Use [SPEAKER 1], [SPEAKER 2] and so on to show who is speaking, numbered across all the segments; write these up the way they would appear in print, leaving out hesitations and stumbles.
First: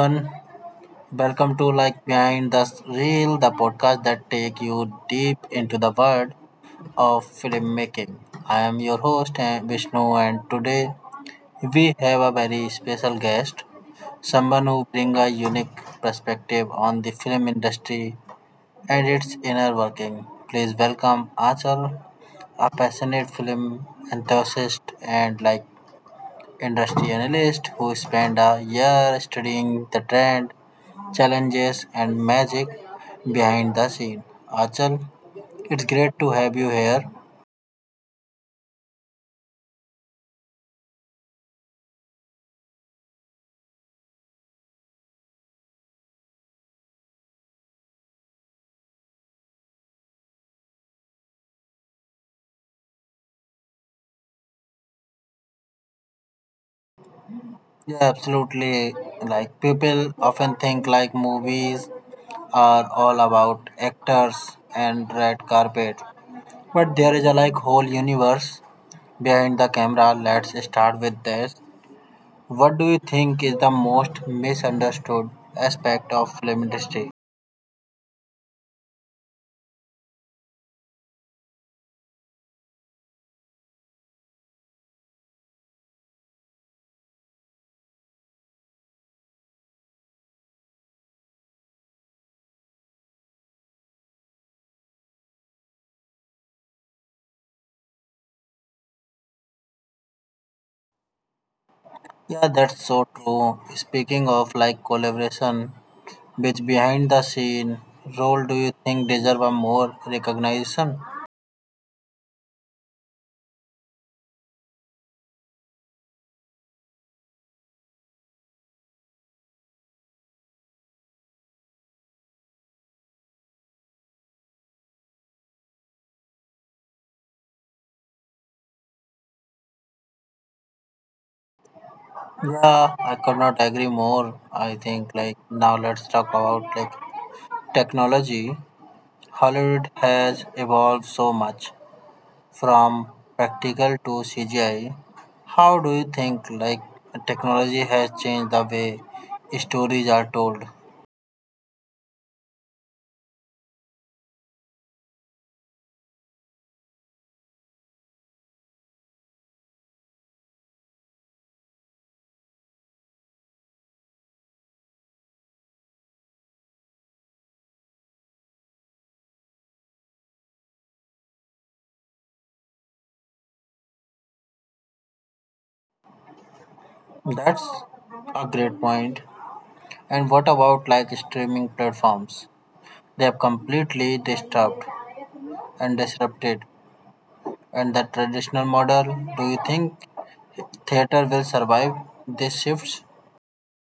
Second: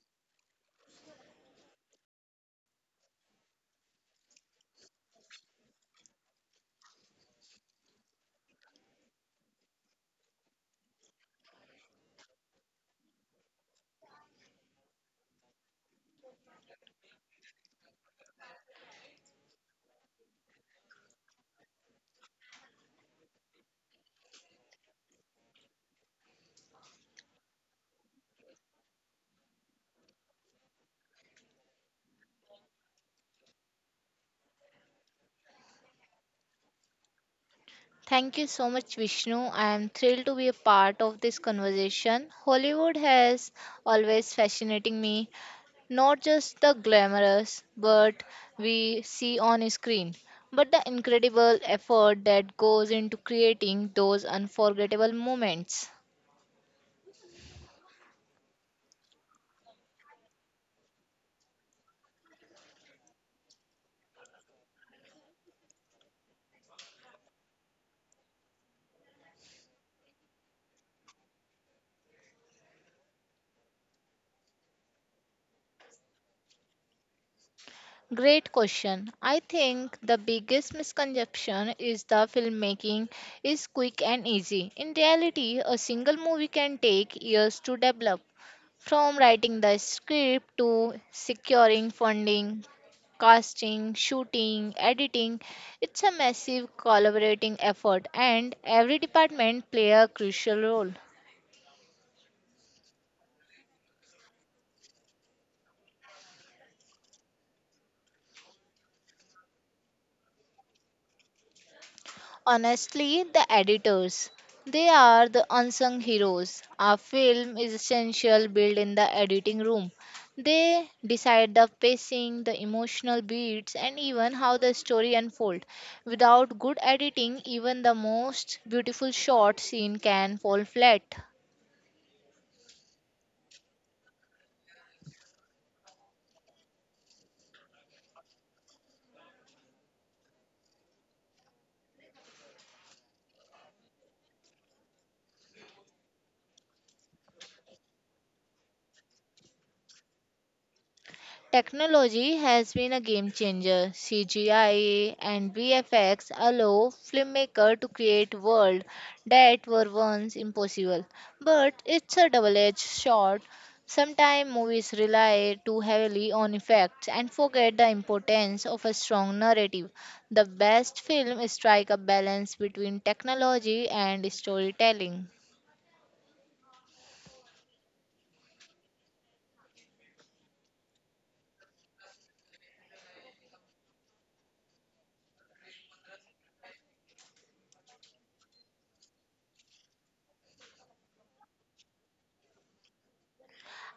[SPEAKER 1] everyone. Welcome to behind the reel, the podcast that take you deep into the world of filmmaking. I am your host Vishnu, and today we have a very special guest, someone who brings a unique perspective on the film industry and its inner working. Please welcome Achal, a passionate film enthusiast and industry analyst who spent a year studying the trend, challenges, and magic behind the scene. Achal, it's great to have you here.
[SPEAKER 2] Thank you so much, Vishnu. I am thrilled to be a part of this conversation. Hollywood has always fascinating me, not just the glamorous, but we see on screen, but the incredible effort that goes into creating those unforgettable moments.
[SPEAKER 1] Yeah, absolutely. People often think movies are all about actors and red carpet, but there is a whole universe behind the camera. Let's start with this. What do you think is the most misunderstood aspect of film industry?
[SPEAKER 2] Great question. I think the biggest misconception is the filmmaking is quick and easy. In reality, a single movie can take years to develop, from writing the script to securing funding, casting, shooting, editing. It's a massive collaborating effort, and every department play a crucial role.
[SPEAKER 1] Yeah, that's so true. Speaking of collaboration, which behind the scene role do you think deserve a more recognition?
[SPEAKER 2] Honestly, the editors. They are the unsung heroes. A film is essential built in the editing room. They decide the pacing, the emotional beats, and even how the story unfolds. Without good editing, even the most beautiful short scene can fall flat.
[SPEAKER 1] Yeah, I could not agree more. I think now let's talk about technology. Hollywood has evolved so much from practical to CGI. How do you think technology has changed the way stories are told?
[SPEAKER 2] Technology has been a game changer. CGI and VFX allow filmmakers to create worlds that were once impossible. But it's a double-edged sword. Sometimes movies rely too heavily on effects and forget the importance of a strong narrative. The best films strike a balance between technology and storytelling.
[SPEAKER 1] That's a great point. And what about streaming platforms? They have completely disrupted. And the traditional model, do you think theater will survive these shifts?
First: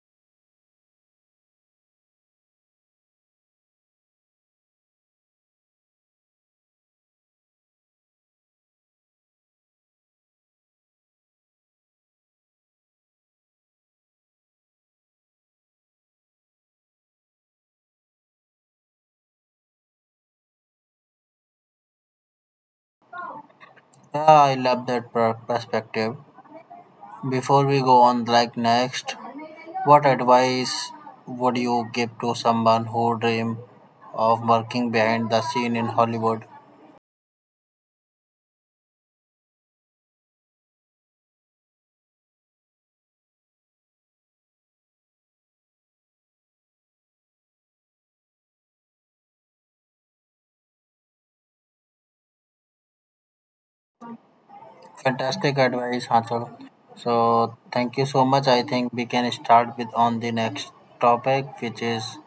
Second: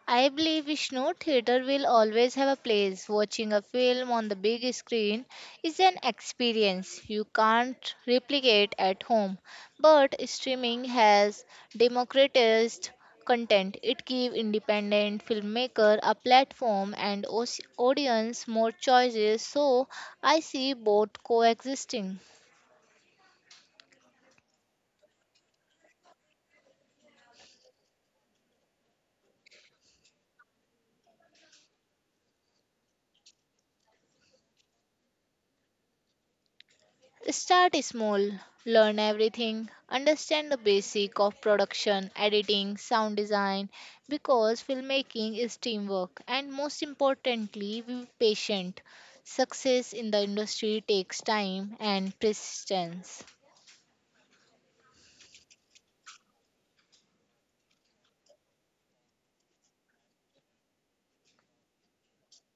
[SPEAKER 2] I believe Vishnu theater will always have a place. Watching a film on the big screen is an experience you can't replicate at home. But streaming has democratized content. It gives independent filmmaker a platform and audience more choices. So I see both coexisting.
[SPEAKER 1] Yeah, I love that perspective. Before we go on, next, what advice would you give to someone who dream of working behind the scene in Hollywood?
[SPEAKER 2] Start small, learn everything, understand the basic of production, editing, sound design because filmmaking is teamwork and most importantly be patient. Success in the industry takes time and persistence.
[SPEAKER 1] Fantastic advice, Hanchal. So thank you so much. I think we can start with on the next topic, which is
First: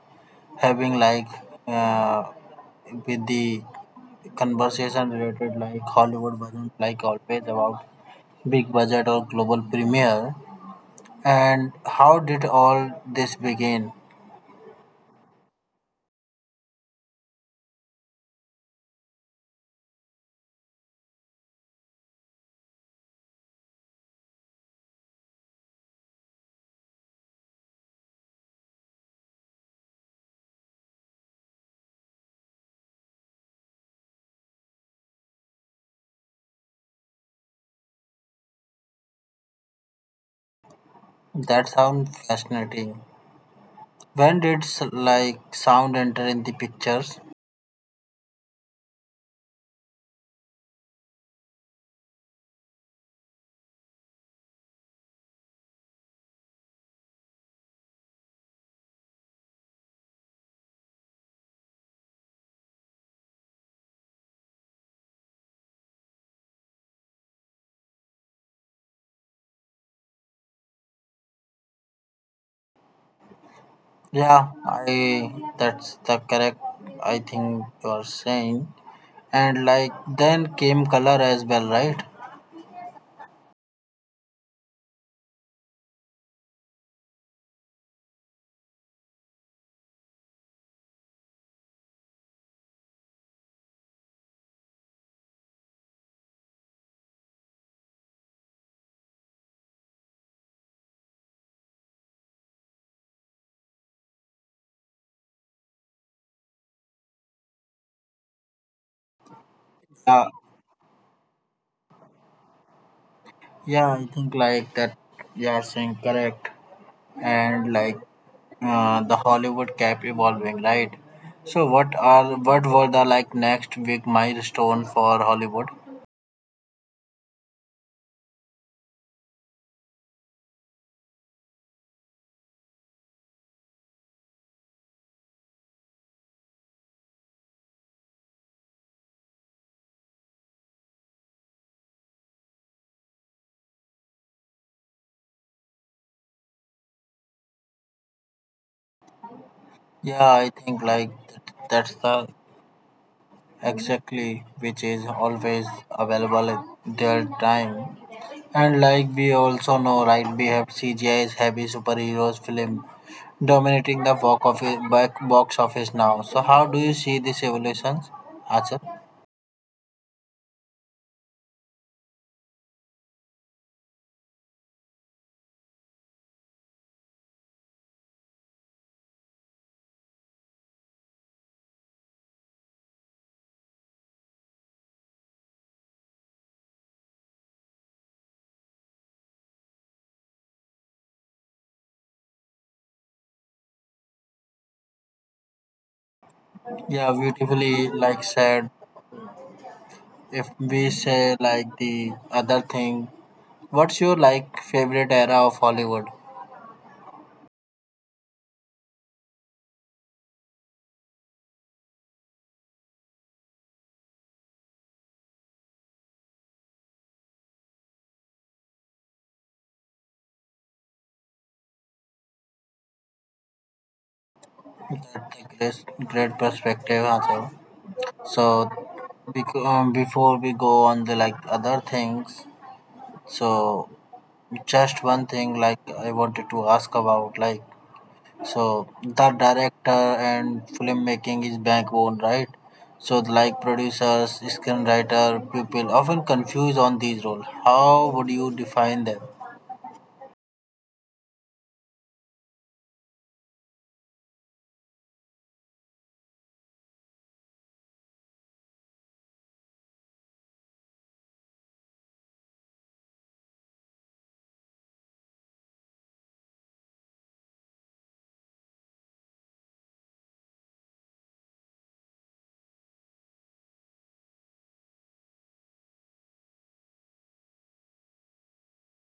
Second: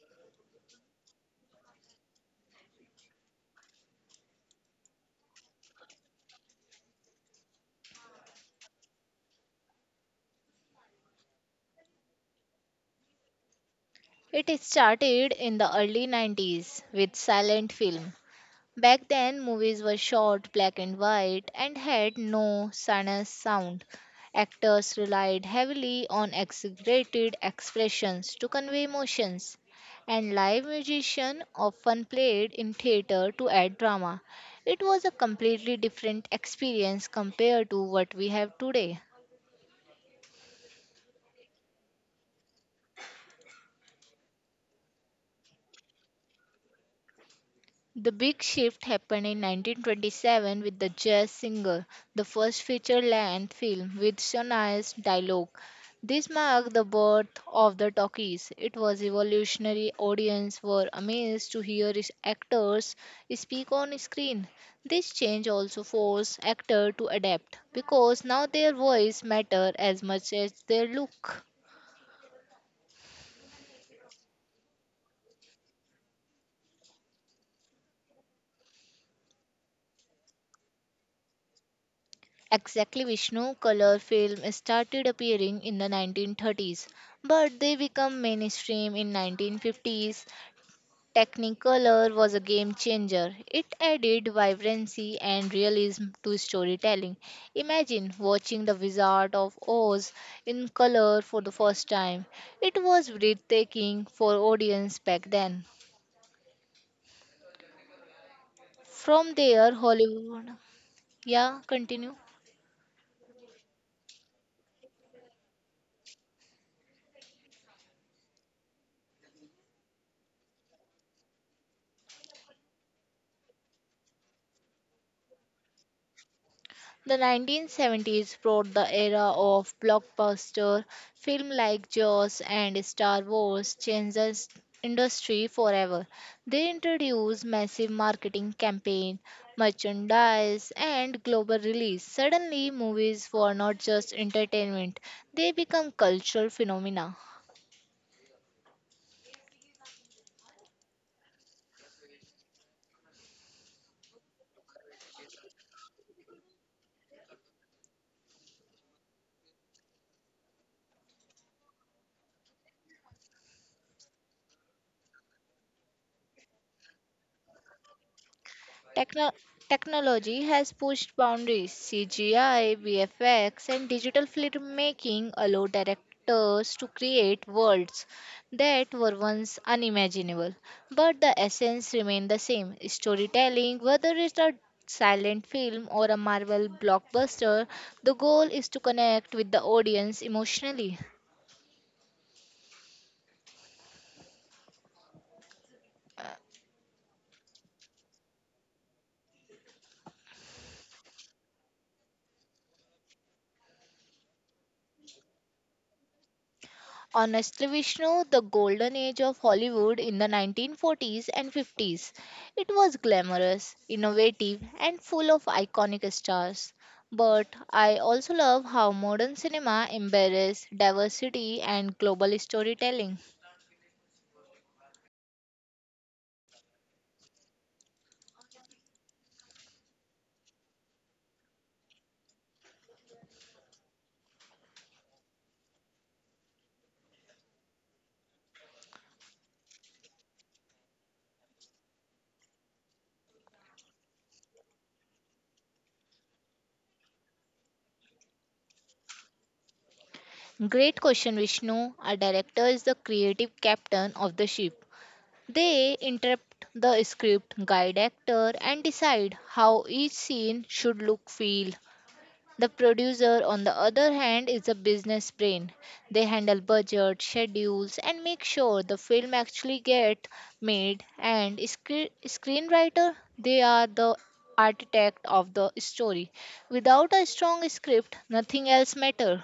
[SPEAKER 1] having uh, with the conversation related Hollywood wasn't always about big budget or global premiere. And how did all this begin?
[SPEAKER 2] It started in the early 90s with silent film. Back then, movies were short, black and white, and had no sinus sound. Actors relied heavily on exaggerated expressions to convey emotions, and live musicians often played in theater to add drama. It was a completely different experience compared to what we have today.
[SPEAKER 1] That sounds fascinating. When did sound enter in the pictures?
[SPEAKER 2] The big shift happened in 1927 with the jazz single, the first feature length film with Shania dialogue. This marked the birth of the talkies. It was revolutionary. Audience were amazed to hear actors speak on screen. This change also forced actors to adapt because now their voice matter as much as their look.
[SPEAKER 1] Yeah, I that's the correct I think you are saying. And like then came color as well, right?
[SPEAKER 2] Exactly, Vishnu, color film started appearing in the 1930s, but they become mainstream in 1950s. Technicolor was a game changer. It added vibrancy and realism to storytelling. Imagine watching The Wizard of Oz in color for the first time. It was breathtaking for audience back then. From there,
[SPEAKER 1] Yeah,
[SPEAKER 2] Hollywood. Yeah, continue.
[SPEAKER 1] yeah, I think that you are saying correct. And the Hollywood kept evolving, right? So what were the next big milestone for Hollywood?
[SPEAKER 2] The 1970s brought the era of blockbuster film like Jaws and Star Wars changed the industry forever. They introduced massive marketing campaign, merchandise and global release. Suddenly movies were not just entertainment, they become cultural phenomena.
[SPEAKER 1] Yeah, I think that's the exactly which is always available at their time, and we also know right we have cgi's heavy superheroes film dominating the box office now. So how do you see this evolutions, Achal?
[SPEAKER 2] Techno- technology has pushed boundaries. CGI, VFX, and digital filmmaking allow directors to create worlds that were once unimaginable. But the essence remains the same. Storytelling, whether it's a silent film or a Marvel blockbuster, the goal is to connect with the audience emotionally.
[SPEAKER 1] Yeah, beautifully said. If we say the other thing, what's your favorite era of Hollywood?
[SPEAKER 2] Honestly, Vishnu, the golden age of Hollywood in the 1940s and 50s. It was glamorous, innovative, and full of iconic stars. But I also love how modern cinema embraces diversity and global storytelling.
[SPEAKER 1] That's a great perspective, Achal. So, before we go on the other things, so just one thing I wanted to ask about so the director and filmmaking is backbone, right? So producers, screenwriter, people often confused on these roles. How would you define them?
[SPEAKER 2] Great question, Vishnu. A director is the creative captain of the ship. They interpret the script, guide actor, and decide how each scene should look, feel. The producer, on the other hand, is a business brain. They handle budget, schedules, and make sure the film actually gets made. And screenwriter, they are the architect of the story. Without a strong script, nothing else matters.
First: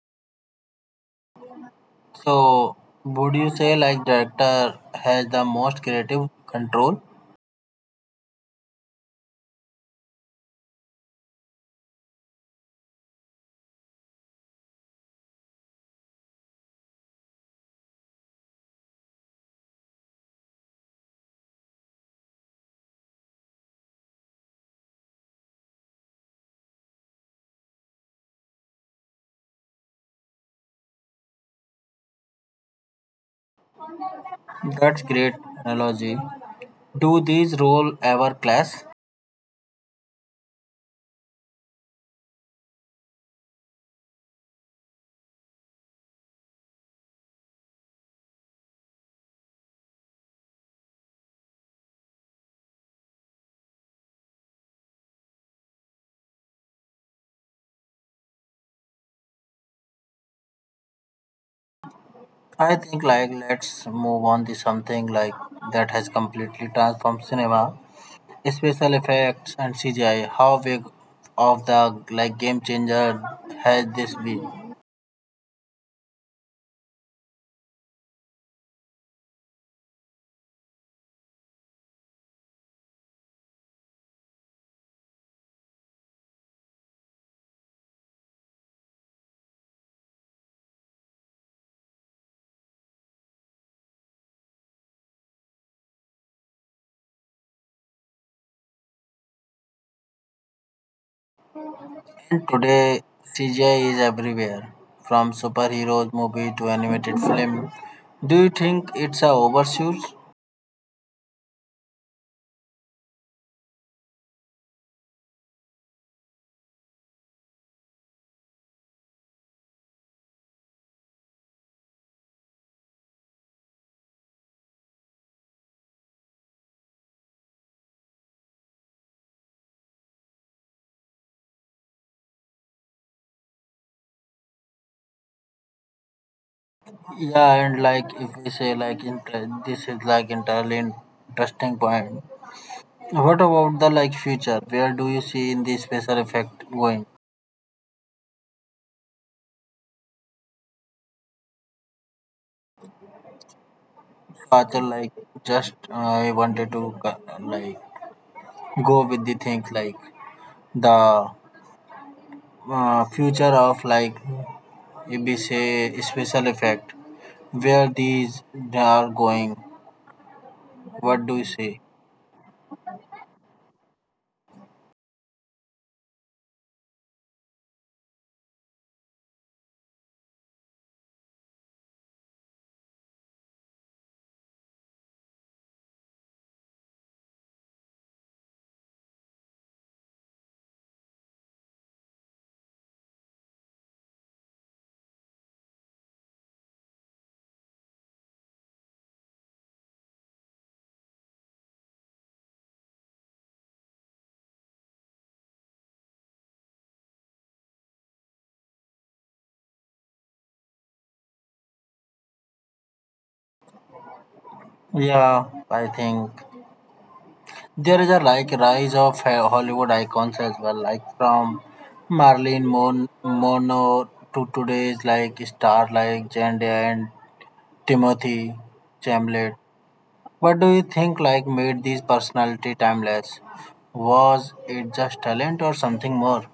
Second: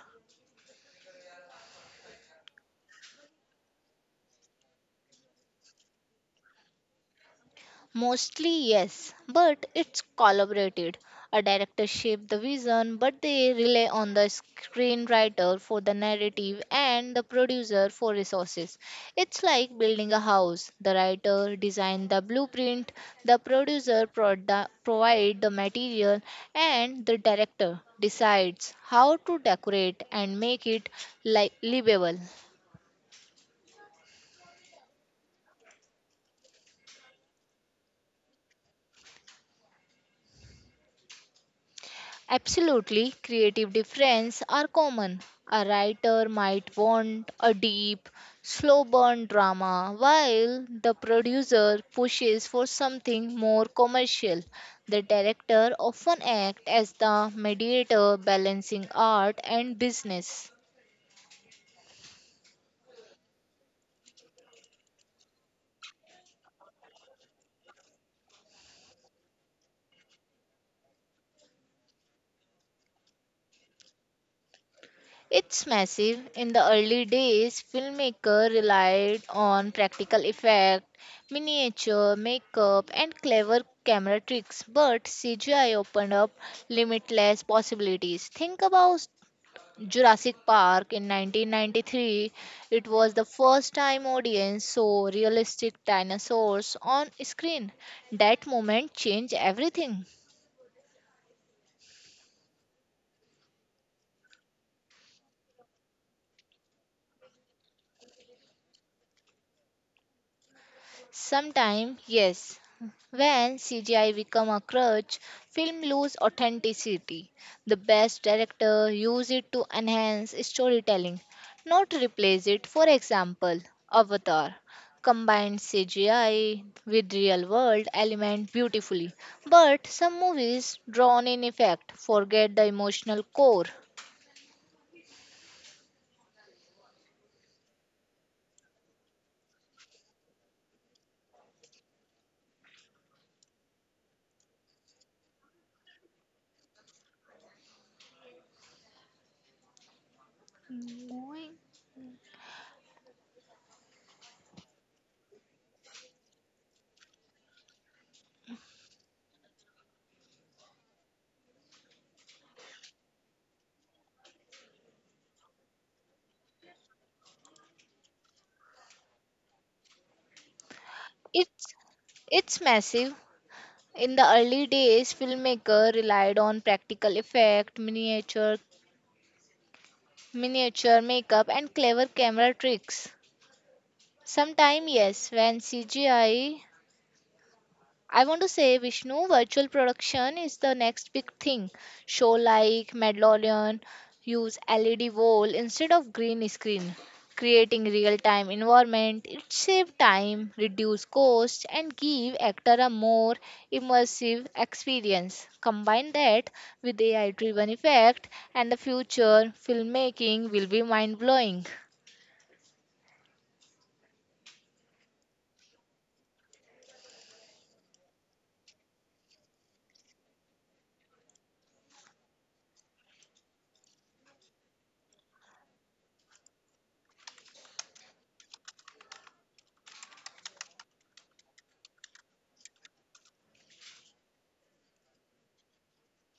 [SPEAKER 1] So would you say director has the most creative control?
[SPEAKER 2] Mostly, yes, but it's collaborated. A director shapes the vision, but they rely on the screenwriter for the narrative and the producer for resources. It's like building a house. The writer designs the blueprint, the producer provides provide the material, and the director decides how to decorate and make it livable.
[SPEAKER 1] That's great analogy. Do these roles ever clash?
[SPEAKER 2] Absolutely, creative difference are common. A writer might want a deep, slow burn drama, while the producer pushes for something more commercial. The director often acts as the mediator balancing art and business.
[SPEAKER 1] I think let's move on to something that has completely transformed cinema, special effects and CGI. How big of the game changer has this been?
[SPEAKER 2] It's massive. In the early days, filmmaker relied on practical effect, miniature, makeup, and clever camera tricks, but CGI opened up limitless possibilities. Think about Jurassic Park in 1993. It was the first time audience saw realistic dinosaurs on screen. That moment changed everything.
[SPEAKER 1] And today CGI is everywhere, from superheroes movie to animated film. Do you think it's a overuse?
[SPEAKER 2] Sometimes, yes. When CGI become a crutch, film lose authenticity. The best director use it to enhance storytelling, not replace it. For example, Avatar combined CGI with real world element beautifully, but some movies drawn in effect forget the emotional core.
[SPEAKER 1] Yeah, and like if we say this is entirely interesting point. What about the future? Where do you see in the special effect going? Father, just I wanted to go with the thing like the future of if we say special effect, where these they are going. What do you say?
[SPEAKER 2] It's it's massive. In the early days, filmmaker relied on practical effect, miniature makeup and clever camera tricks. Sometime, yes, when CGI, I want to say Vishnu, virtual production is the next big thing. Show like Mandalorian use LED wall instead of green screen, creating real-time environment. It save time, reduce cost, and give actor a more immersive experience. Combine that with AI-driven effect, and the future filmmaking will be mind-blowing.
[SPEAKER 1] Yeah, I think there is a rise of Hollywood icons as well, like from Mono to today's star like Zendaya and Timothy Chamlet. What do you think made this personality timeless? Was it just talent or something more?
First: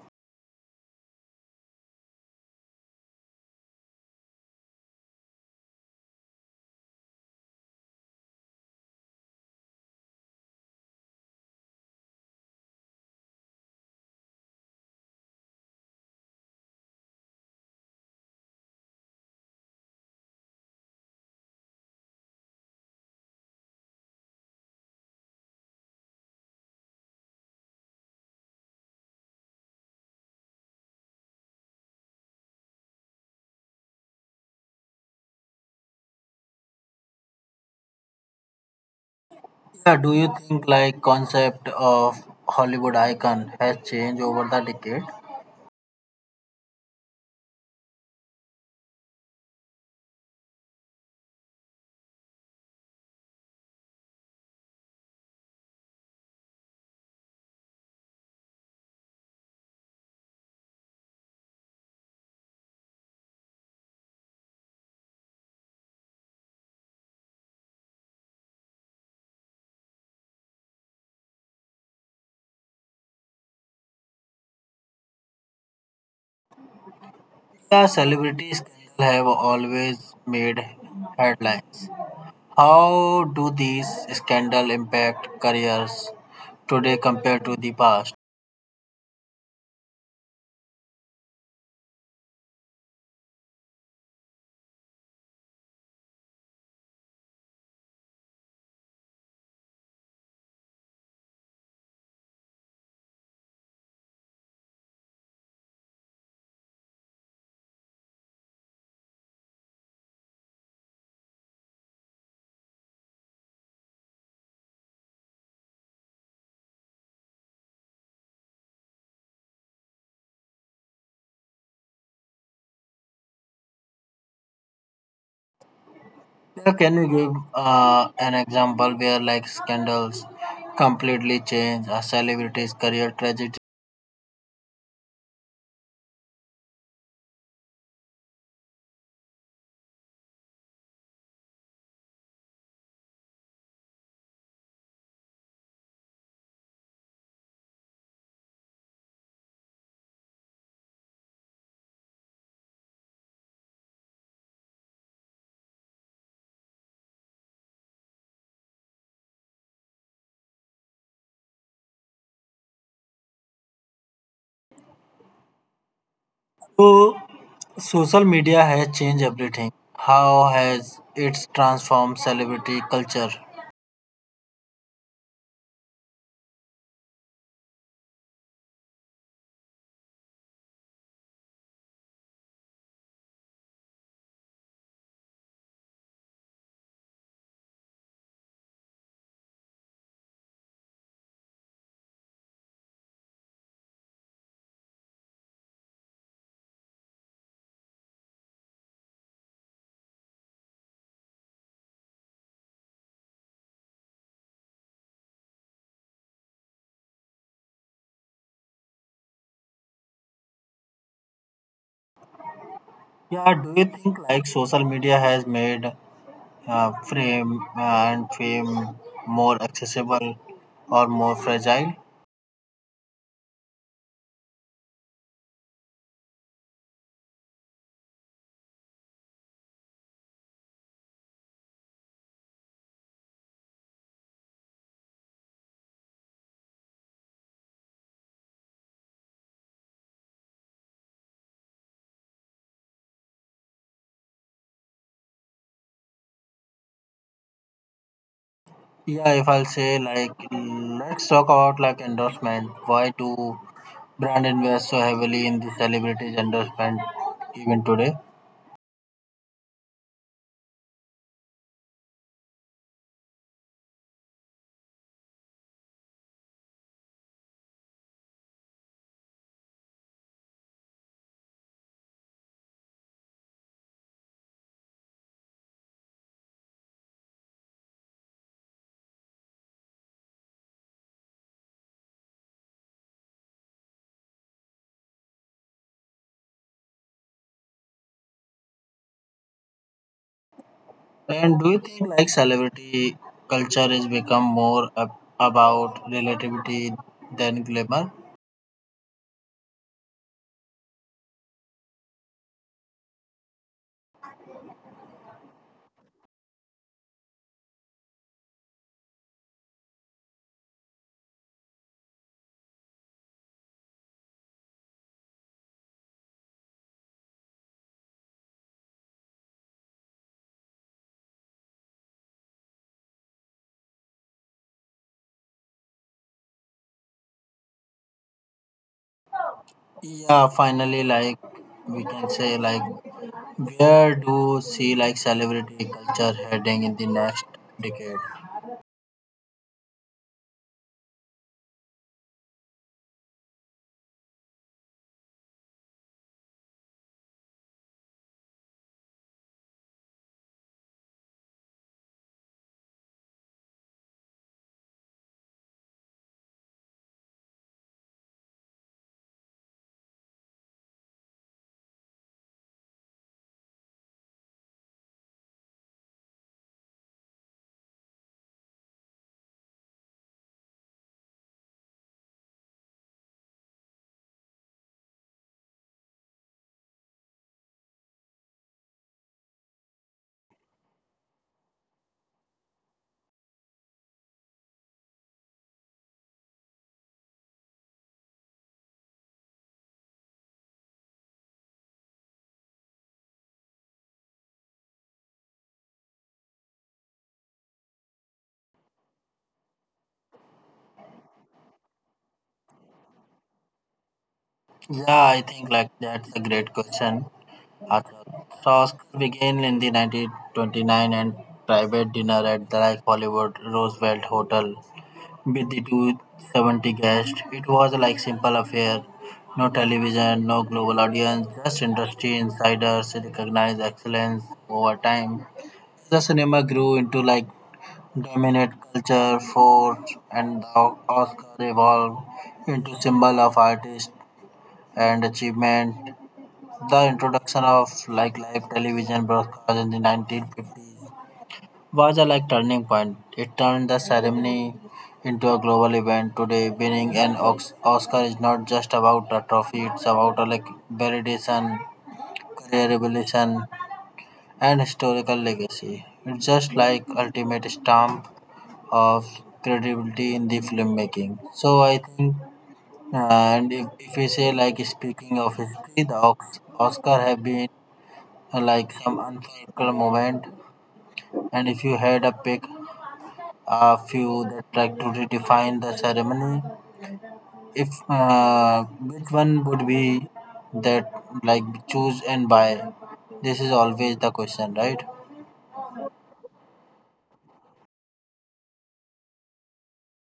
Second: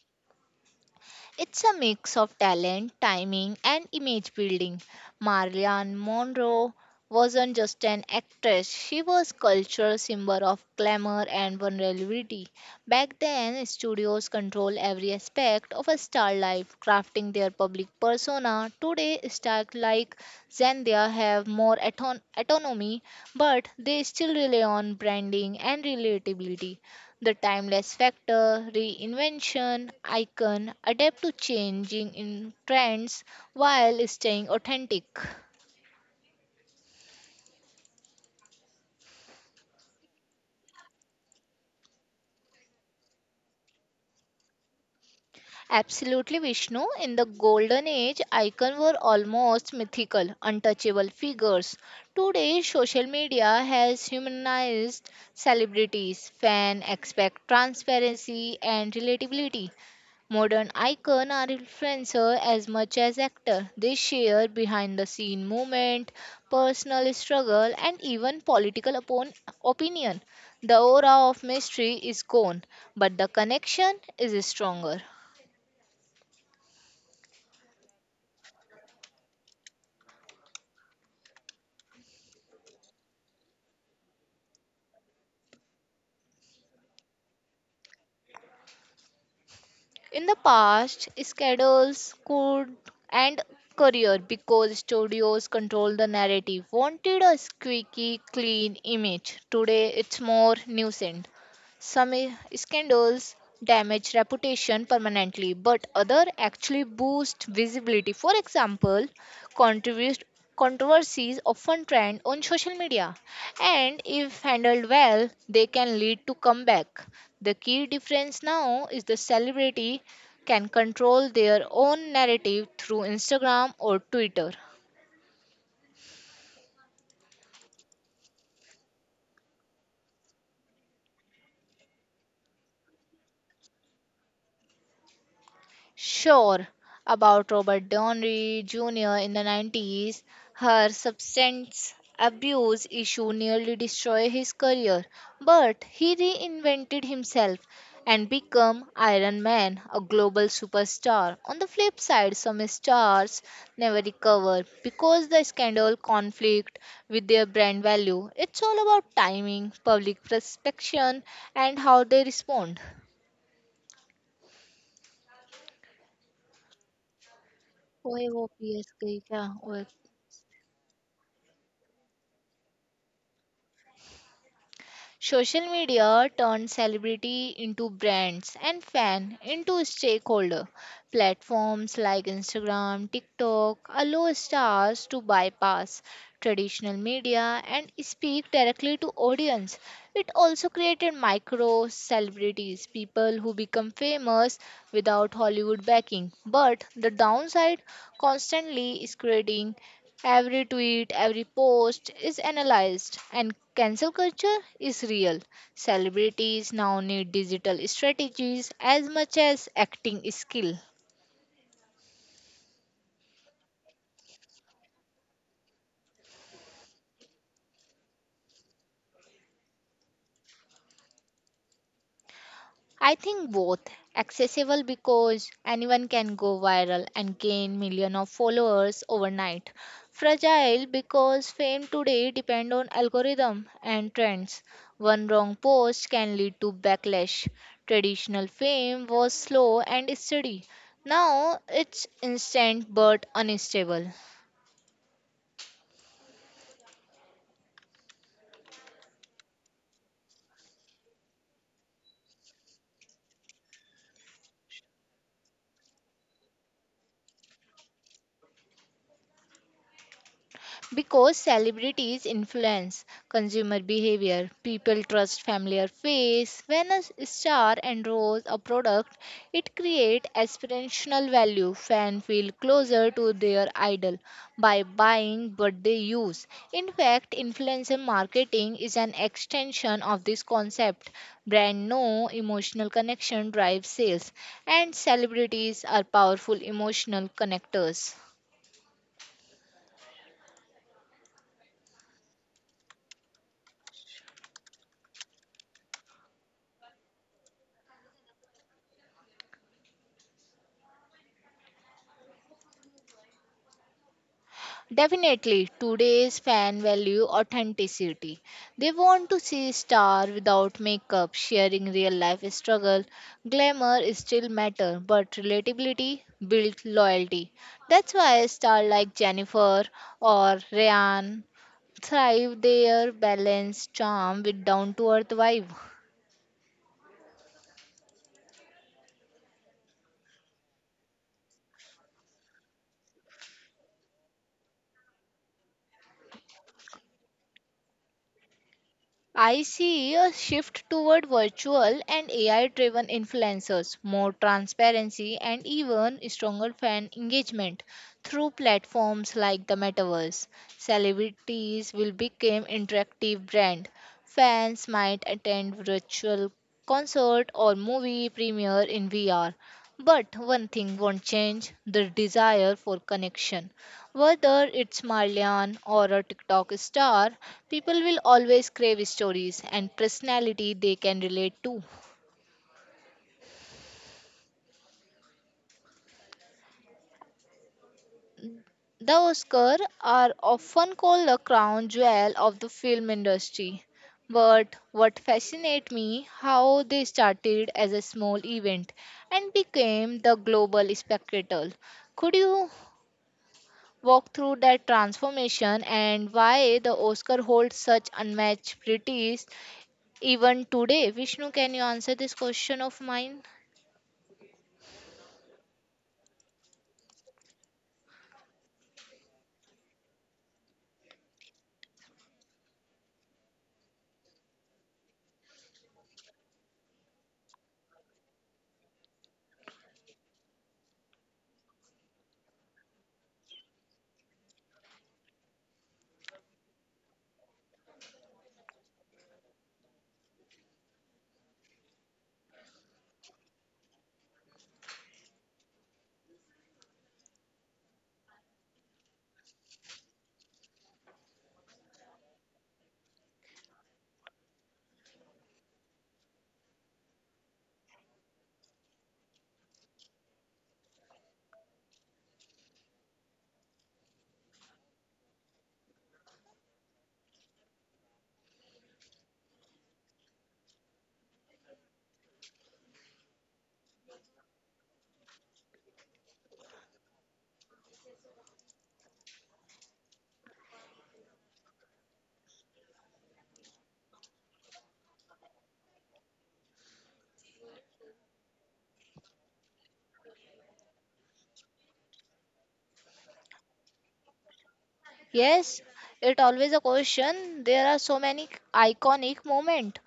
[SPEAKER 2] It's a mix of talent, timing, and image building. Marilyn Monroe wasn't just an actress, she was cultural symbol of glamour and vulnerability. Back then, studios controlled every aspect of a star life, crafting their public persona. Today, stars like Zendaya have more autonomy, but they still rely on branding and relatability. The timeless factor, reinvention, icon adapt to changing in trends while staying authentic.
[SPEAKER 1] Yeah, do you think concept of Hollywood icon has changed over the decade?
[SPEAKER 2] Absolutely, Vishnu. In the golden age, icons were almost mythical, untouchable figures. Today, social media has humanized celebrities. Fans expect transparency and relatability. Modern icon are influencer, as much as actor. They share behind the scene moment, personal struggle, and even political upon opinion. The aura of mystery is gone, but the connection is stronger.
[SPEAKER 1] Yeah, celebrities have always made headlines. How do these scandal impact careers today compared to the past?
[SPEAKER 2] In the past, schedules could end career because studios control the narrative, wanted a squeaky, clean image. Today, it's more nuisance. Some scandals damage reputation permanently, but other actually boost visibility. For example, controversies controversies often trend on social media and if handled well, they can lead to comeback. The key difference now is the celebrity can control their own narrative through Instagram or Twitter.
[SPEAKER 1] Yeah, can you give an example where scandals completely change a celebrity's career trajectory?
[SPEAKER 2] Sure, about Robert Downey Jr. in the 90s, her substance abuse issue nearly destroyed his career, but he reinvented himself and became Iron Man, a global superstar. On the flip side, some stars never recover because the scandal conflict with their brand value. It's all about timing, public perception, and how they respond.
[SPEAKER 1] So, social
[SPEAKER 2] ओए वो
[SPEAKER 1] media has
[SPEAKER 2] PS
[SPEAKER 1] changed
[SPEAKER 2] गई क्या.
[SPEAKER 1] everything.
[SPEAKER 2] ओए.
[SPEAKER 1] How has it transformed celebrity culture?
[SPEAKER 2] Social media turned celebrity into brands and fan into stakeholder. Platforms like Instagram, TikTok allow stars to bypass traditional media and speak directly to audience. It also created micro celebrities, people who become famous without Hollywood backing. But the downside constantly is creating. Every tweet, every post is analyzed, and cancel culture is real. Celebrities now need digital strategies as much as acting skill.
[SPEAKER 1] Yeah, do you think social media has made fame more accessible or more fragile?
[SPEAKER 2] I think both accessible because anyone can go viral and gain millions of followers overnight. Fragile because fame today depend on algorithm and trends. One wrong post can lead to backlash. Traditional fame was slow and steady. Now it's instant but unstable.
[SPEAKER 1] Yeah, if I'll say let's talk about endorsement. Why do brand invest so heavily in the celebrities endorsement even today?
[SPEAKER 2] Because celebrities influence consumer behavior. People trust familiar face. When a star endorses a product, it creates aspirational value. Fans feel closer to their idol by buying what they use. In fact, influencer marketing is an extension of this concept. Brand know emotional connection drives sales, and celebrities are powerful emotional connectors.
[SPEAKER 1] And do you think celebrity culture is become more about relativity than glamour?
[SPEAKER 2] Definitely, today's fan value authenticity. They want to see star without makeup, sharing real life struggle. Glamour is still matter, but relatability built loyalty. That's why a star like Jennifer or Ryan thrive their balanced charm with down to earth vibe.
[SPEAKER 1] Yeah, finally, we can say where do you see celebrity culture heading in the next decade?
[SPEAKER 2] I see a shift toward virtual and AI driven influencers, more transparency, and even stronger fan engagement through platforms like the metaverse. Celebrities will become interactive brand. Fans might attend virtual concert or movie premiere in VR. But one thing won't change the desire for connection. Whether it's Marlian or a TikTok star, people will always crave stories and personality they can relate to. The Oscars are often called the crown jewel of the film industry. But what fascinates me how they started as a small event and became the global spectacle. Could you walk through that transformation and why the Oscar holds such unmatched prestige even today, Vishnu? Can you answer this question of mine?
[SPEAKER 1] Yeah, I think that's a great question, Achal. So Oscar began in the 1929 and private dinner at the Hollywood Roosevelt Hotel with the 270 guests. It was like simple affair. No television, no global audience, just industry insiders recognized excellence over time. The cinema grew into dominant culture force, and the Oscar evolved into symbol of artist and achievement. The introduction of live television broadcast in the 1950s was a turning point. It turned the ceremony into a global event. Today, winning an Oscar is not just about a trophy; it's about a validation, career evolution, and historical legacy. It's just ultimate stamp of credibility in the filmmaking. So I think, and if we say speaking of history, the Oscar have been some unforgettable moment. And if you had a pick a few that to redefine the ceremony. If which one would be that choose and buy? This is always the question, right?
[SPEAKER 2] Yes, it always a question. There are so many iconic moment.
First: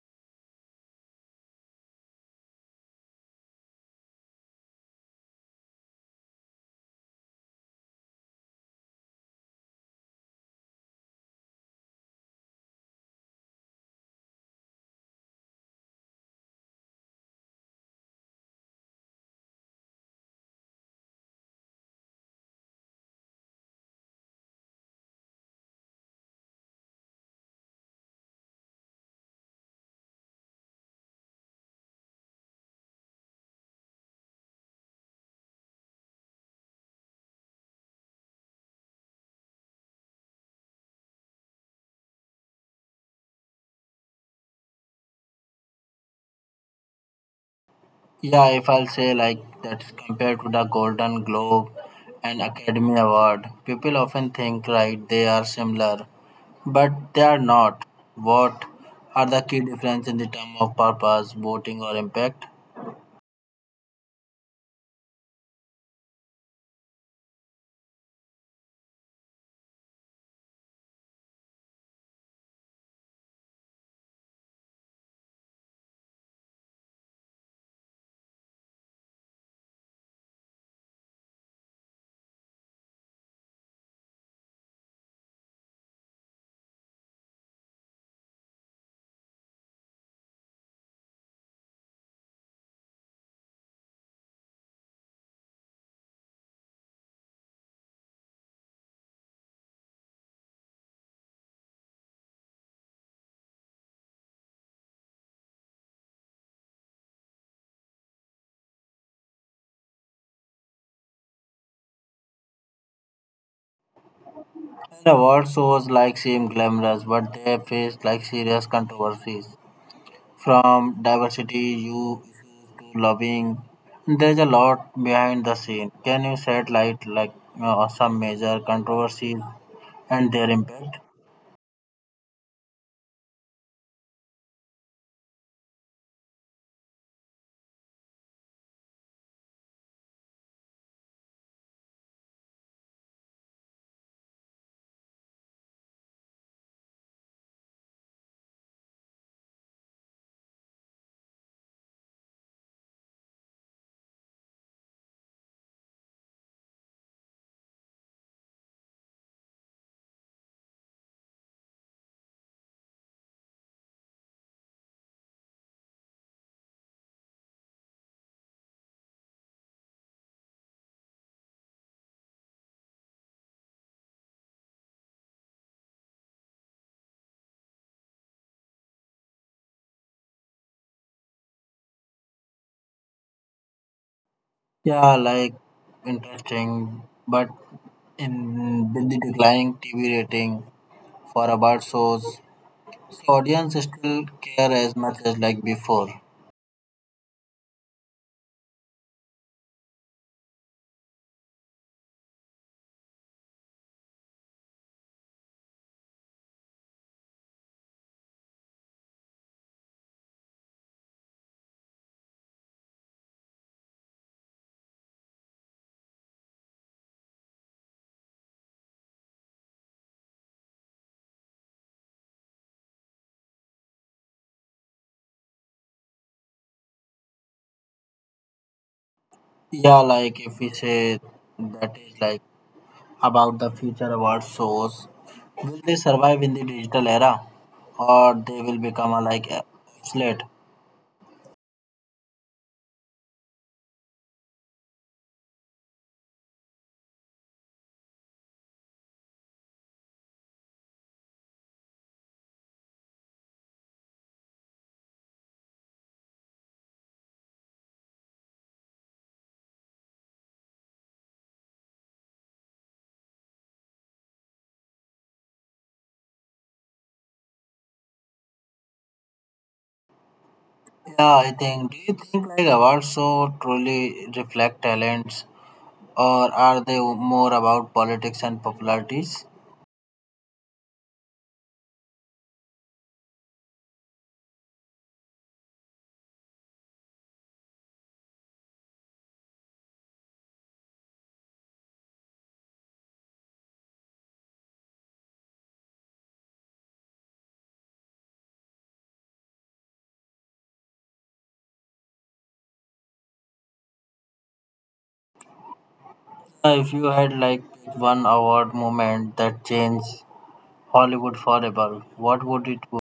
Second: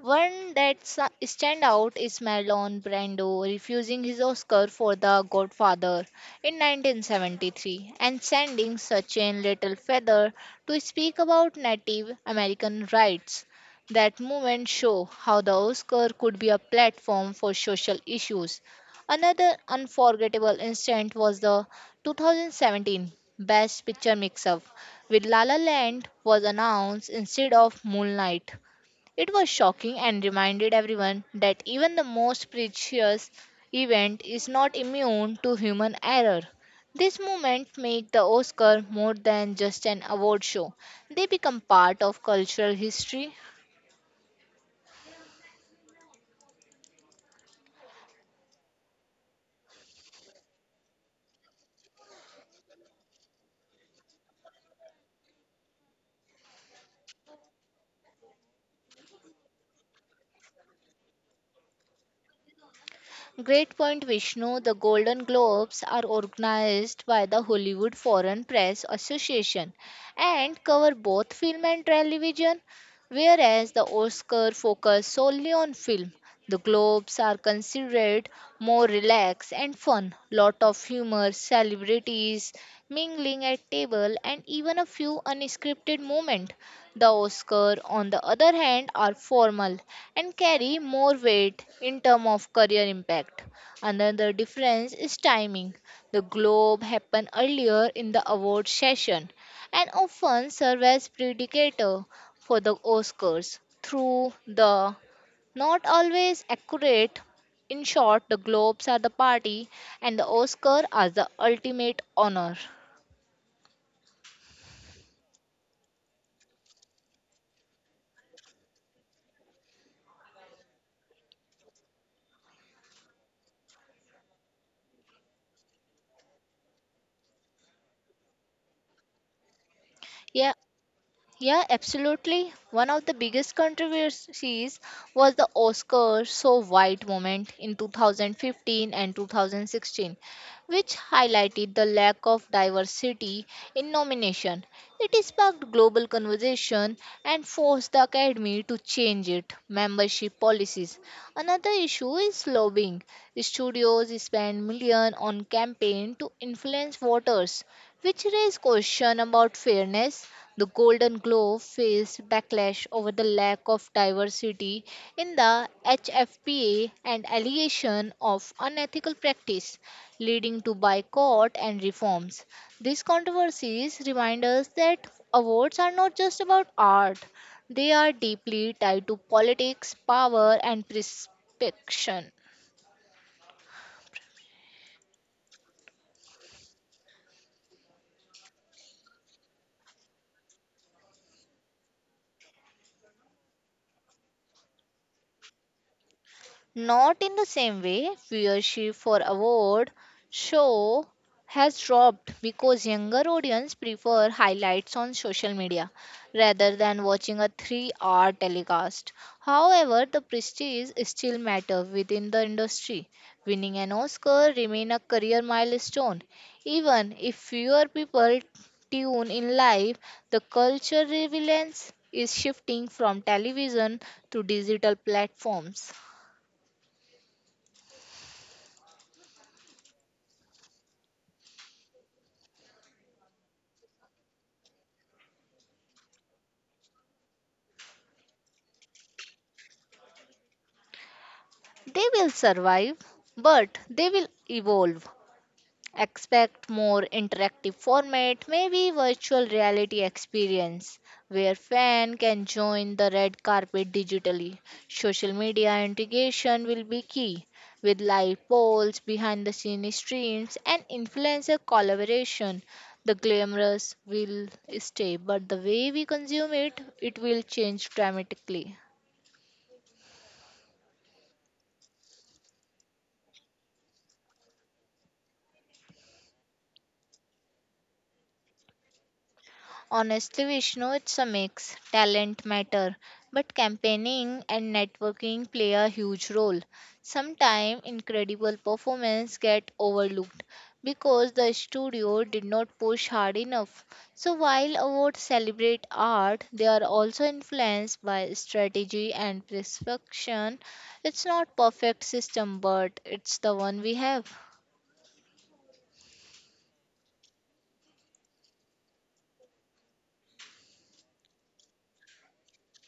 [SPEAKER 2] One that stand out is Marlon Brando refusing his Oscar for The Godfather in 1973 and sending Sachin Little Feather to speak about Native American rights. That moment show how the Oscar could be a platform for social issues. Another unforgettable instant was the 2017 Best Picture mix-up with La La Land was announced instead of Moonlight. It was shocking and reminded everyone that even the most precious event is not immune to human error. This movement made the Oscar more than just an award show. They become part of cultural history.
[SPEAKER 1] Yeah, if I'll say that's compared to the Golden Globe and Academy Award, people often think right they are similar, but they are not. What are the key difference in the term of purpose, voting, or impact?
[SPEAKER 2] Great point, Vishnu. The Golden Globes are organized by the Hollywood Foreign Press Association and cover both film and television, whereas the Oscar focus solely on film. The Globes are considered more relaxed and fun. Lot of humor, celebrities mingling at table, and even a few unscripted moments. The Oscar, on the other hand, are formal and carry more weight in terms of career impact. Another difference is timing. The Globe happen earlier in the award session and often serve as predictor for the Oscars through the not always accurate. In short, the Globes are the party and the Oscar are the ultimate honor.
[SPEAKER 1] Their award shows seem glamorous, but they faced serious controversies, from diversity you issues to lobbying. There's a lot behind the scene. Can you shed light some major controversies and their
[SPEAKER 2] Yeah,
[SPEAKER 1] impact?
[SPEAKER 2] yeah, absolutely. One of the biggest controversies was the Oscar so white moment in 2015 and 2016, which highlighted the lack of diversity in nomination. It sparked global conversation and forced the Academy to change its membership policies. Another issue is lobbying. Studios spend millions on campaign to influence voters, which raise question about fairness. The Golden Globe faced backlash over the lack of diversity in the HFPA and allegation of unethical practice, leading to boycott and reforms. These controversies remind us that awards are not just about art; they are deeply tied to politics, power, and perception.
[SPEAKER 1] Yeah, interesting, but in with the declining TV rating for award shows, so audience still care as much as before.
[SPEAKER 2] Not in the same way, viewership for award show has dropped because younger audience prefer highlights on social media rather than watching a 3-hour telecast. However, the prestige still matter within the industry. Winning an Oscar remain a career milestone. Even if fewer people tune in live, the culture relevance is shifting from television to digital platforms.
[SPEAKER 1] Yeah, if we say that is about the future award shows. Will they survive in the digital era, or they will become obsolete?
[SPEAKER 2] They will survive, but they will evolve. Expect more interactive format, maybe virtual reality experience, where fan can join the red carpet digitally. Social media integration will be key, with live polls, behind the scene streams, and influencer collaboration. The glamorous will stay, but the way we consume it, it will change dramatically.
[SPEAKER 1] Yeah, I think. Do you think awards show truly reflect talents, or are they more about politics and popularities?
[SPEAKER 2] Honestly, Vishnu, it's a mix. Talent matter, but campaigning and networking play a huge role. Sometimes incredible performance get overlooked because the studio did not push hard enough. So while awards celebrate art, they are also influenced by strategy and prescription. It's not perfect system, but it's the one we have.
[SPEAKER 1] If you had one award moment that changed Hollywood forever, what would it be?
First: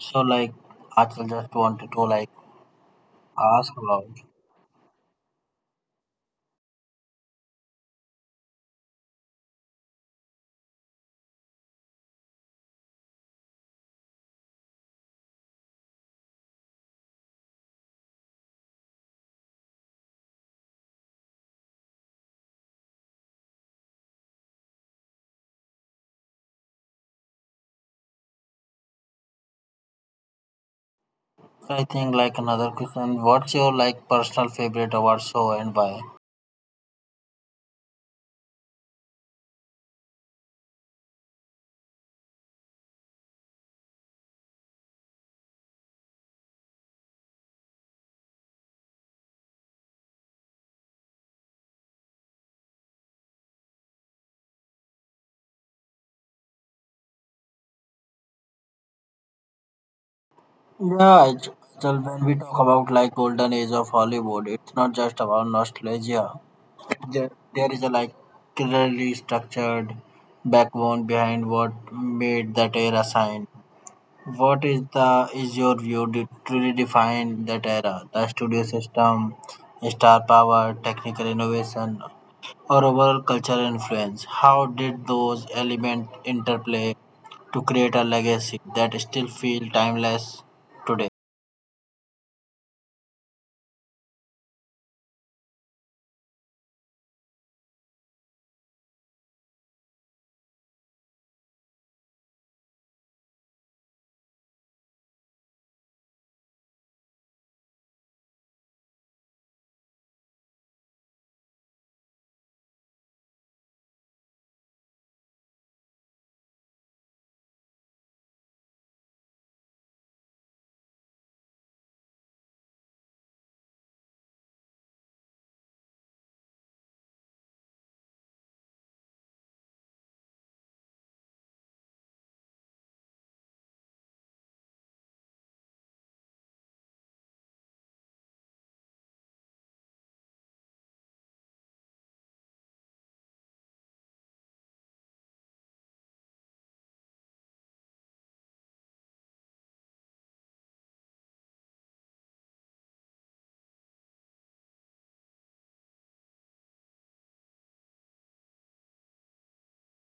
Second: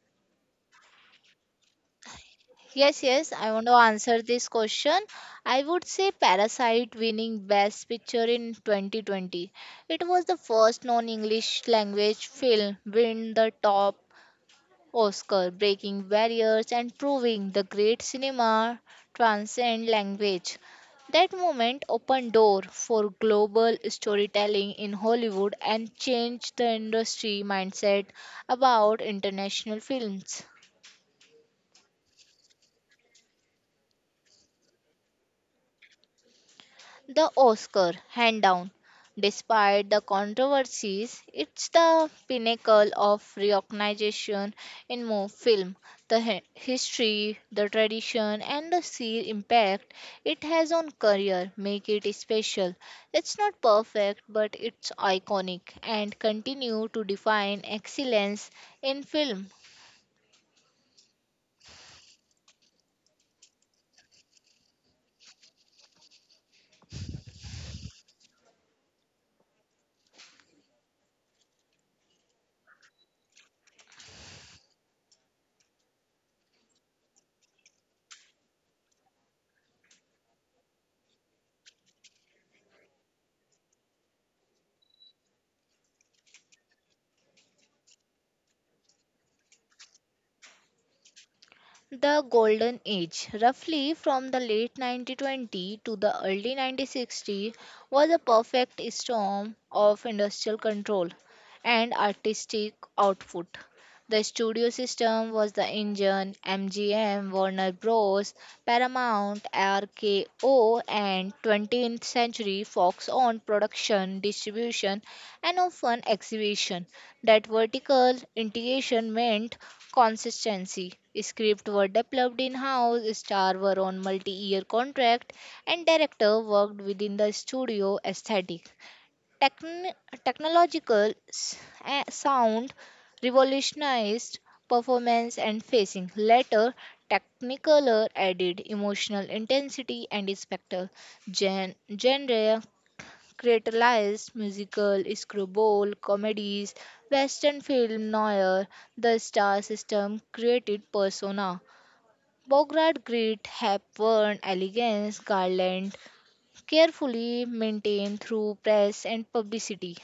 [SPEAKER 1] So I just wanted to
[SPEAKER 2] Yes, yes, I want to
[SPEAKER 1] ask about.
[SPEAKER 2] answer this question. I would say Parasite winning Best Picture in 2020. It was the first non English language film win the top Oscar, breaking barriers and proving the great cinema transcend language. That moment opened door for global storytelling in Hollywood and changed the industry mindset about international films.
[SPEAKER 1] I think another question. What's your personal favorite award show and why?
[SPEAKER 2] The Oscar, hand down. Despite the controversies, it's the pinnacle of recognition in film. The history, the tradition, and the sheer impact it has on career make it special. It's not perfect, but it's iconic and continue to define excellence in film.
[SPEAKER 1] Yeah, well, when we talk about golden age of Hollywood, it's not just about nostalgia. There is a clearly structured backbone behind what made that era shine. What is the is your view to truly define that era? The studio system, star power, technical innovation, or overall cultural influence. How did those elements interplay to create a legacy that still feels timeless today.
[SPEAKER 2] The Golden Age, roughly from the late 1920 to the early 1960, was a perfect storm of industrial control and artistic output. The studio system was the engine, MGM, Warner Bros., Paramount, RKO, and 20th Century Fox on production, distribution, and often exhibition. That vertical integration meant consistency. Scripts were developed in house, stars were on multi year contract, and director worked within the studio aesthetic. Techn- technological s- Sound revolutionized performance and facing. Later, Technicolor added emotional intensity and spectacle. Genre Creatalized musical, screwball comedies, western film noir, the star system created persona. Bogart grit, hepburn elegance, Garland carefully maintained through press and publicity.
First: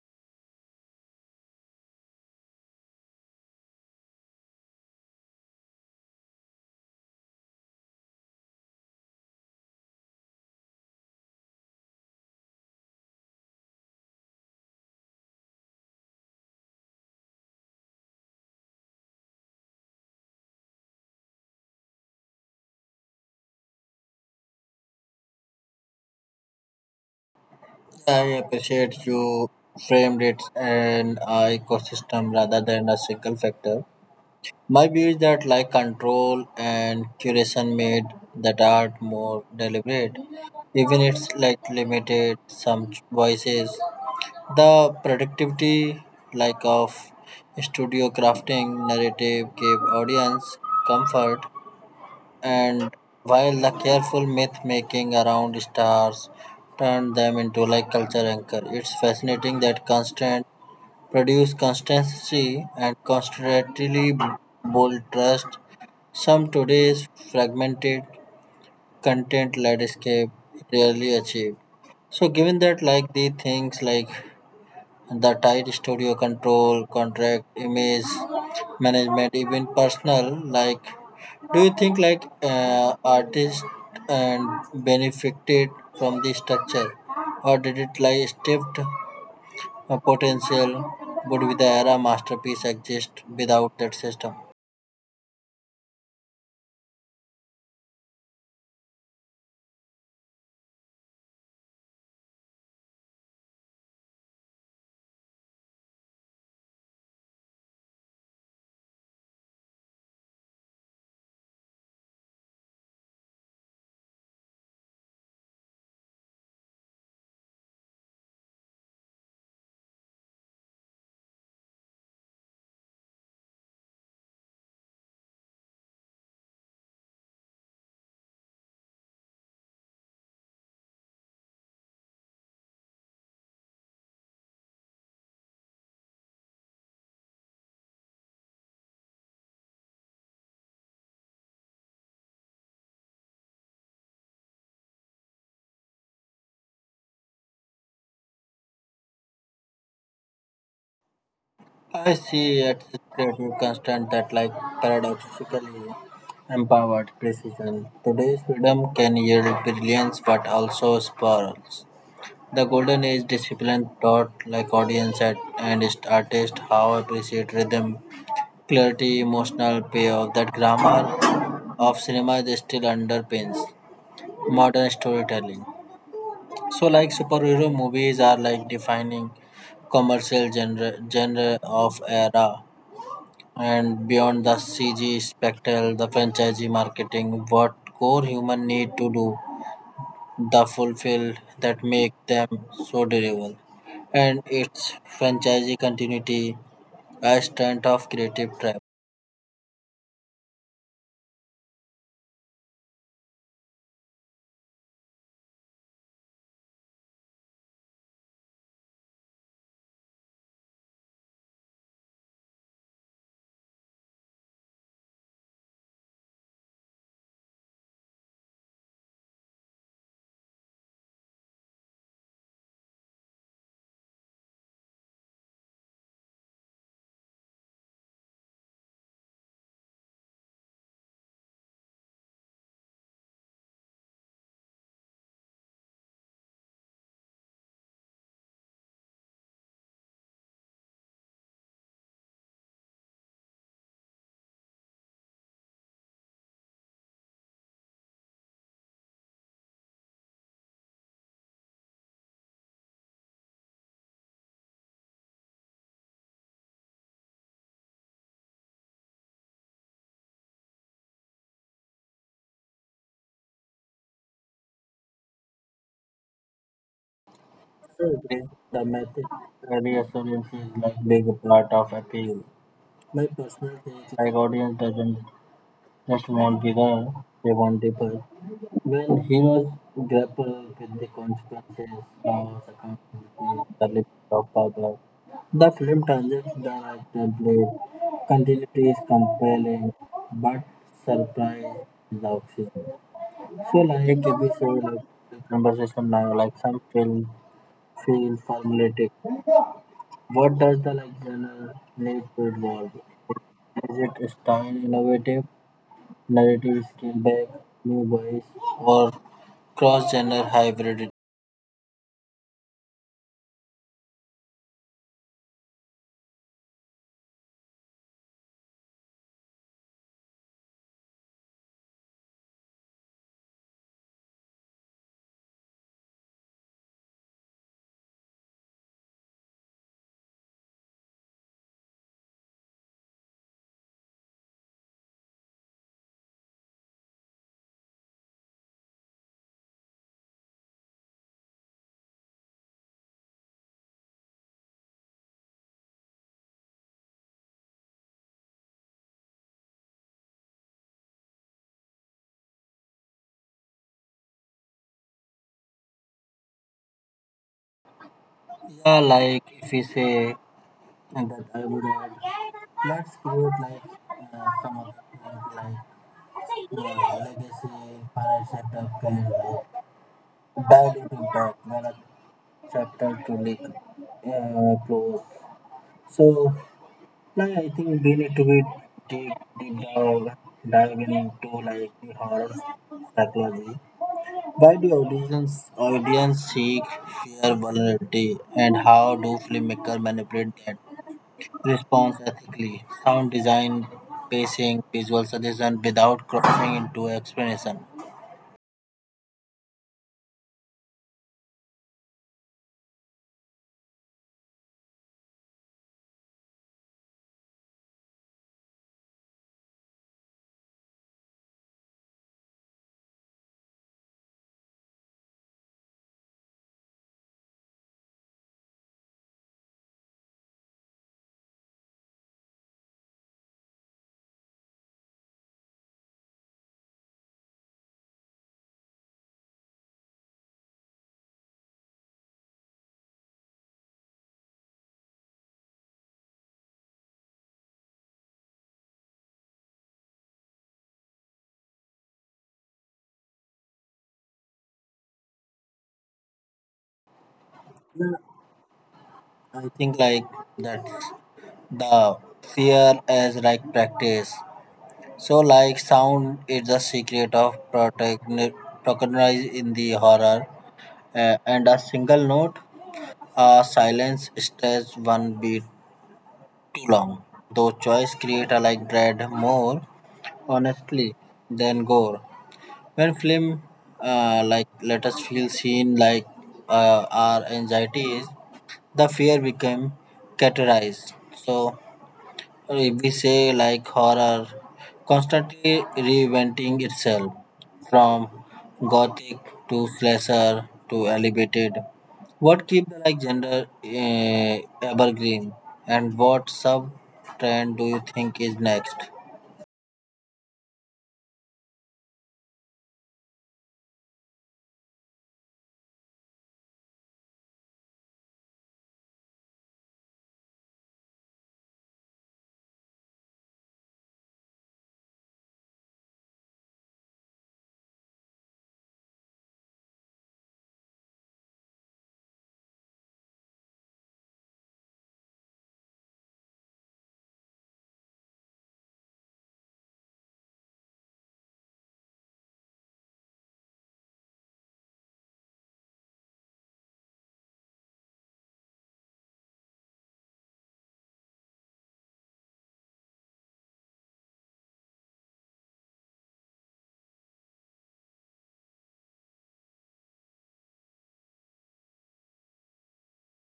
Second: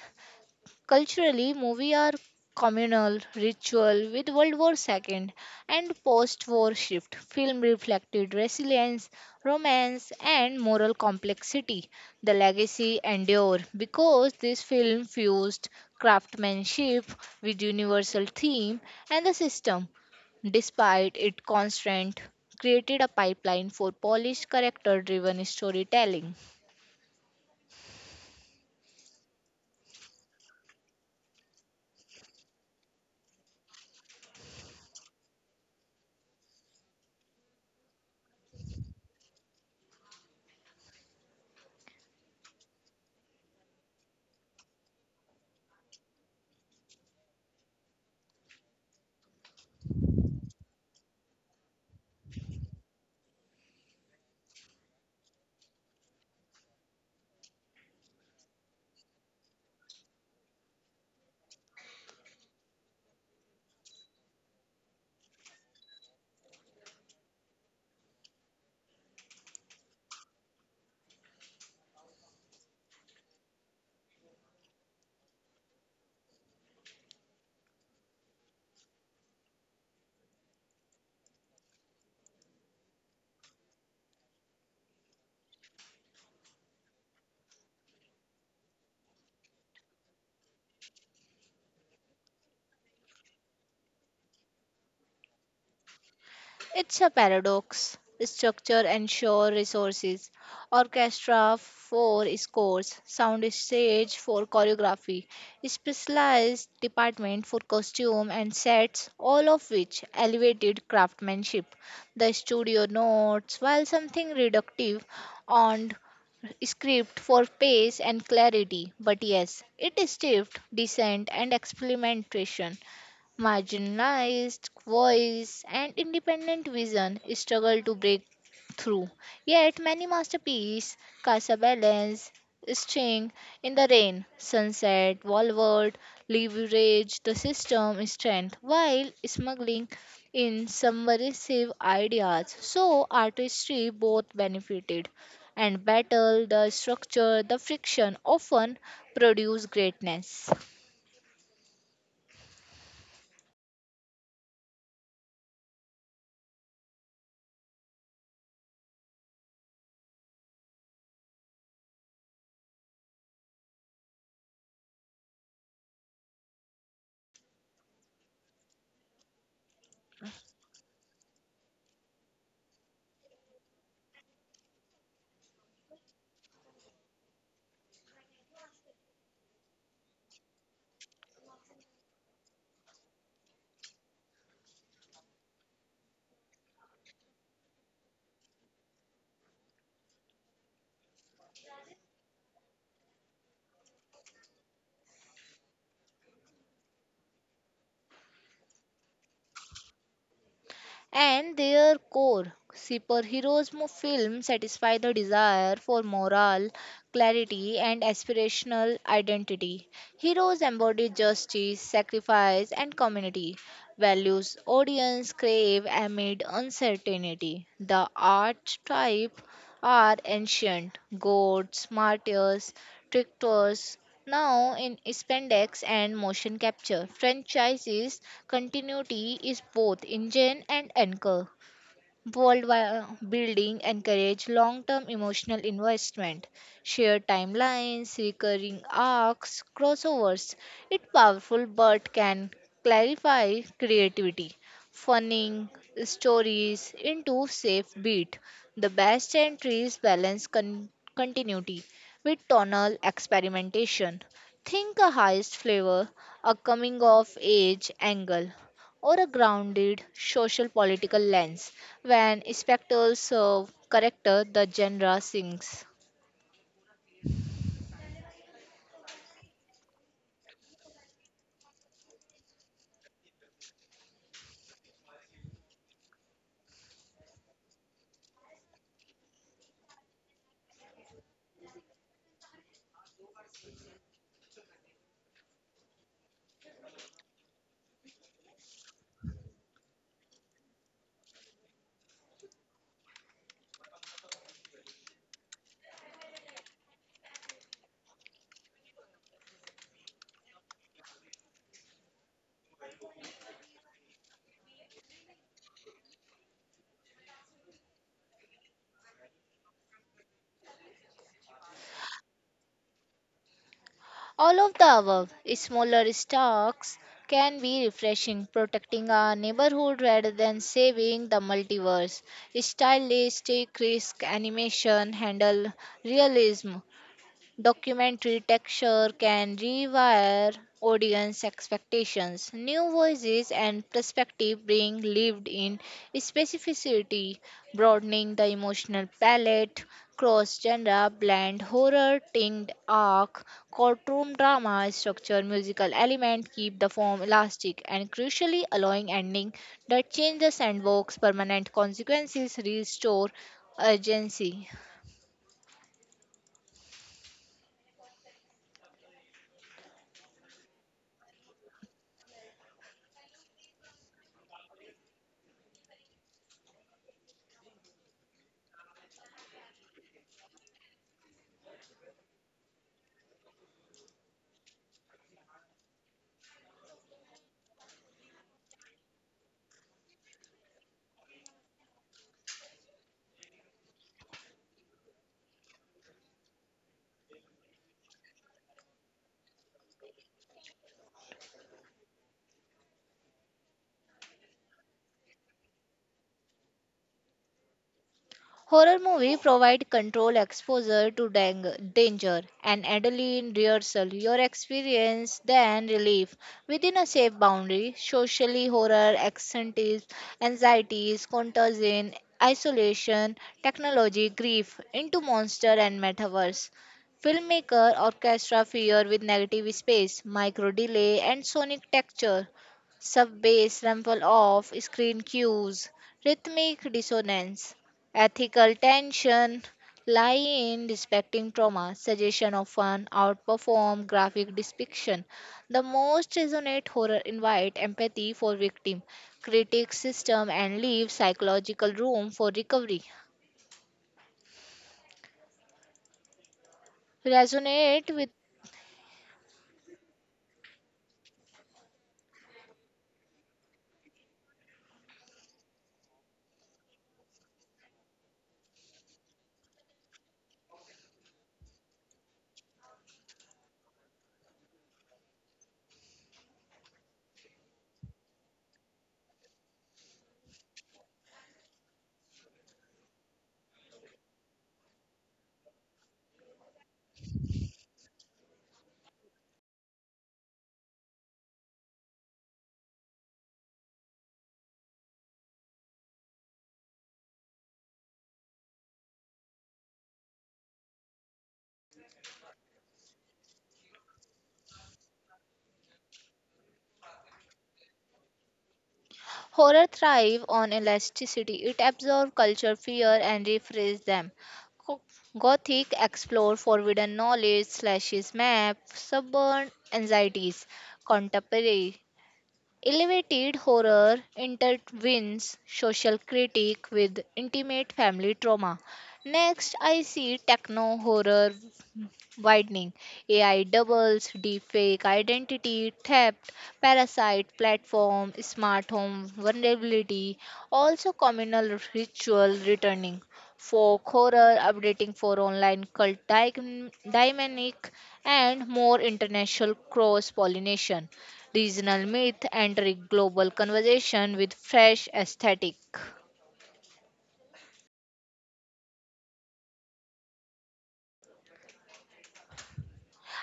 [SPEAKER 2] Culturally, movies are communal ritual with World War II and post-war shift. Film reflected resilience, romance, and moral complexity. The legacy endure because this film fused craftsmanship with universal theme and the system, despite its constraint, created a pipeline for polished character driven storytelling.
[SPEAKER 1] I appreciate you framed it an ecosystem rather than a single factor. My view is that control and curation made that art more deliberate. Even it's limited some voices. The productivity like of studio crafting narrative gave audience comfort, and while the careful myth making around stars turned them into culture anchor, it's fascinating that constant produce constancy and constantly bold trust some today's fragmented content landscape rarely achieved. So given that the things like the tight studio control, contract, image management, even personal. Do you think artists and benefited from this structure, or did it stripped a potential? Would be the era masterpiece exist without that system?
[SPEAKER 2] It's a paradox. Structure ensure resources. Orchestra for scores, soundstage for choreography, specialized department for costume and sets, all of which elevated craftsmanship. The studio notes, while something reductive, on script for pace and clarity, but yes, it is stiff, decent, and experimentation marginalized voice and independent vision struggle to break through. Yet many masterpieces cast a balance string in the rain, sunset, wallward, leverage the system strength while smuggling in subversive ideas. So artistry both benefited and battle the structure, the friction often produce greatness.
[SPEAKER 1] I see it's a creative constant that paradoxically empowered precision. Today's freedom can yield brilliance but also spirals. The Golden Age discipline taught audience at and his artists how appreciate rhythm, clarity, emotional payoff that grammar of cinema is still underpins modern storytelling. So, superhero movies are defining commercial genre, genre of era, and beyond the CG spectacle, the franchise marketing, what core human need to do the fulfilled that make them so durable, and its franchisee continuity a strength of creative trap.
[SPEAKER 2] And their core. Superheroes film satisfy the desire for moral clarity and aspirational identity. Heroes embody justice, sacrifice, and community values audience crave amid uncertainty. The archetype are ancient gods, martyrs, tractors now in spandex and motion capture. Franchise's continuity is both engine and anchor. Worldwide building encourage long-term emotional investment, shared timelines, recurring arcs, crossovers. It's powerful but can clarify creativity, funning stories into safe beat. The best entries balance continuity with tonal experimentation. Think a heist flavor, a coming of age angle, or a grounded social political lens when spectacles serve character, the genre sinks.
[SPEAKER 1] So again, the method reassurance is big part of appeal. My personal take audience doesn't just want vigor, they want people. When heroes grapple with the consequences, laws, accountability, the limits of power, the film transits the right blade. Continuity is compelling, but surprise is the oxygen. So, like if we say, like the conversation now, some film feel formulaic. What does the genre need to evolve? Is it style innovative? Narrative scale back, new voice, or cross genre hybrid.
[SPEAKER 2] All of the above, smaller stocks can be refreshing, protecting our neighborhood rather than saving the multiverse. Stylistic risk animation handle realism documentary texture can rewire audience expectations. New voices and perspective bring lived in specificity, broadening the emotional palette. Cross genre blend horror, tinged arc, courtroom drama structure, musical element keep the form elastic and crucially allowing ending that change the sandbox permanent consequences restore urgency.
[SPEAKER 1] Yeah, if we say that I would add, let's create some other things legacy, final setup, and bad impact when a chapter to close. So, like I think we need to be deep, deep down, diving into like the horror psychology. Why do audience seek fear vulnerability, and how do filmmakers manipulate that response ethically? Sound design, pacing, visual suggestion without crossing into explanation.
[SPEAKER 2] Horror movies provide control exposure to danger and adrenaline rehearsal. Your experience then relief within a safe boundary. Socially, horror anxieties, contagion, isolation, technology, grief into monster and metaverse. Filmmaker orchestra fear with negative space, micro delay, and sonic texture sub bass rumble off screen cues rhythmic dissonance ethical tension lie in respecting trauma. Suggestion often outperform graphic depiction. The most resonant horror invite empathy for victim, critic system, and leave psychological room for recovery. Resonate with
[SPEAKER 1] I think like that's the fear as like practice. So like sound is the secret of protagonist in the horror, and a single note, a silence stays one beat too long, though choice a like Dread more honestly than gore. When film like Let Us Feel Seen like our anxieties, the fear became categorized. So we say like horror constantly reinventing itself from gothic to slasher to elevated, what keep the like gender evergreen, and what sub trend do you think is next?
[SPEAKER 2] horror thrive on elasticity. It absorbs culture fear and reframes them. Go- Gothic explore forbidden knowledge, slashes map, suburban anxieties, contemporary elevated horror intertwines social critique with intimate family trauma. Next, I see techno horror, widening. AI doubles, deepfake, identity, theft, parasite, platform, smart home, vulnerability, also communal ritual returning. Folk horror updating for online cult dynamic and more international cross pollination. Regional myth entering global conversation with fresh aesthetic.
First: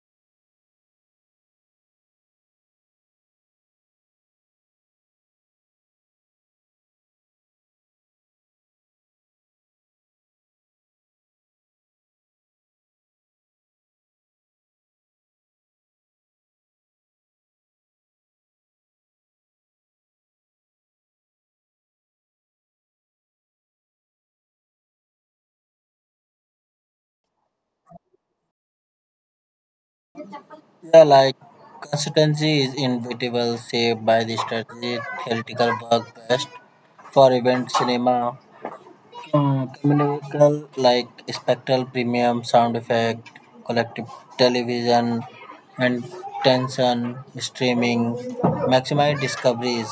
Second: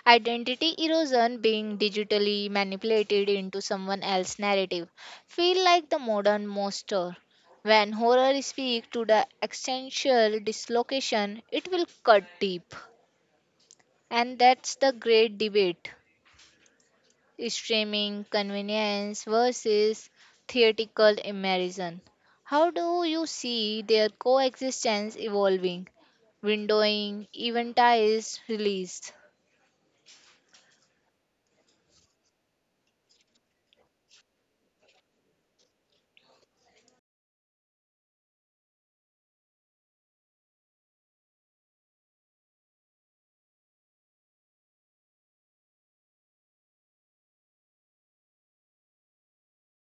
[SPEAKER 2] Identity erosion being digitally manipulated into someone else's narrative. Feel like the modern monster. When horror speaks to the existential dislocation, it will cut deep. And that's the great debate. Streaming convenience versus theatrical immersion. How do you see their coexistence evolving? Windowing, eventized release.
[SPEAKER 1] Yeah, like consistency is inevitable saved by the strategy. Theoretical work best for event cinema. Comedical like spectral premium sound effect, collective television, and tension streaming, maximize discoveries,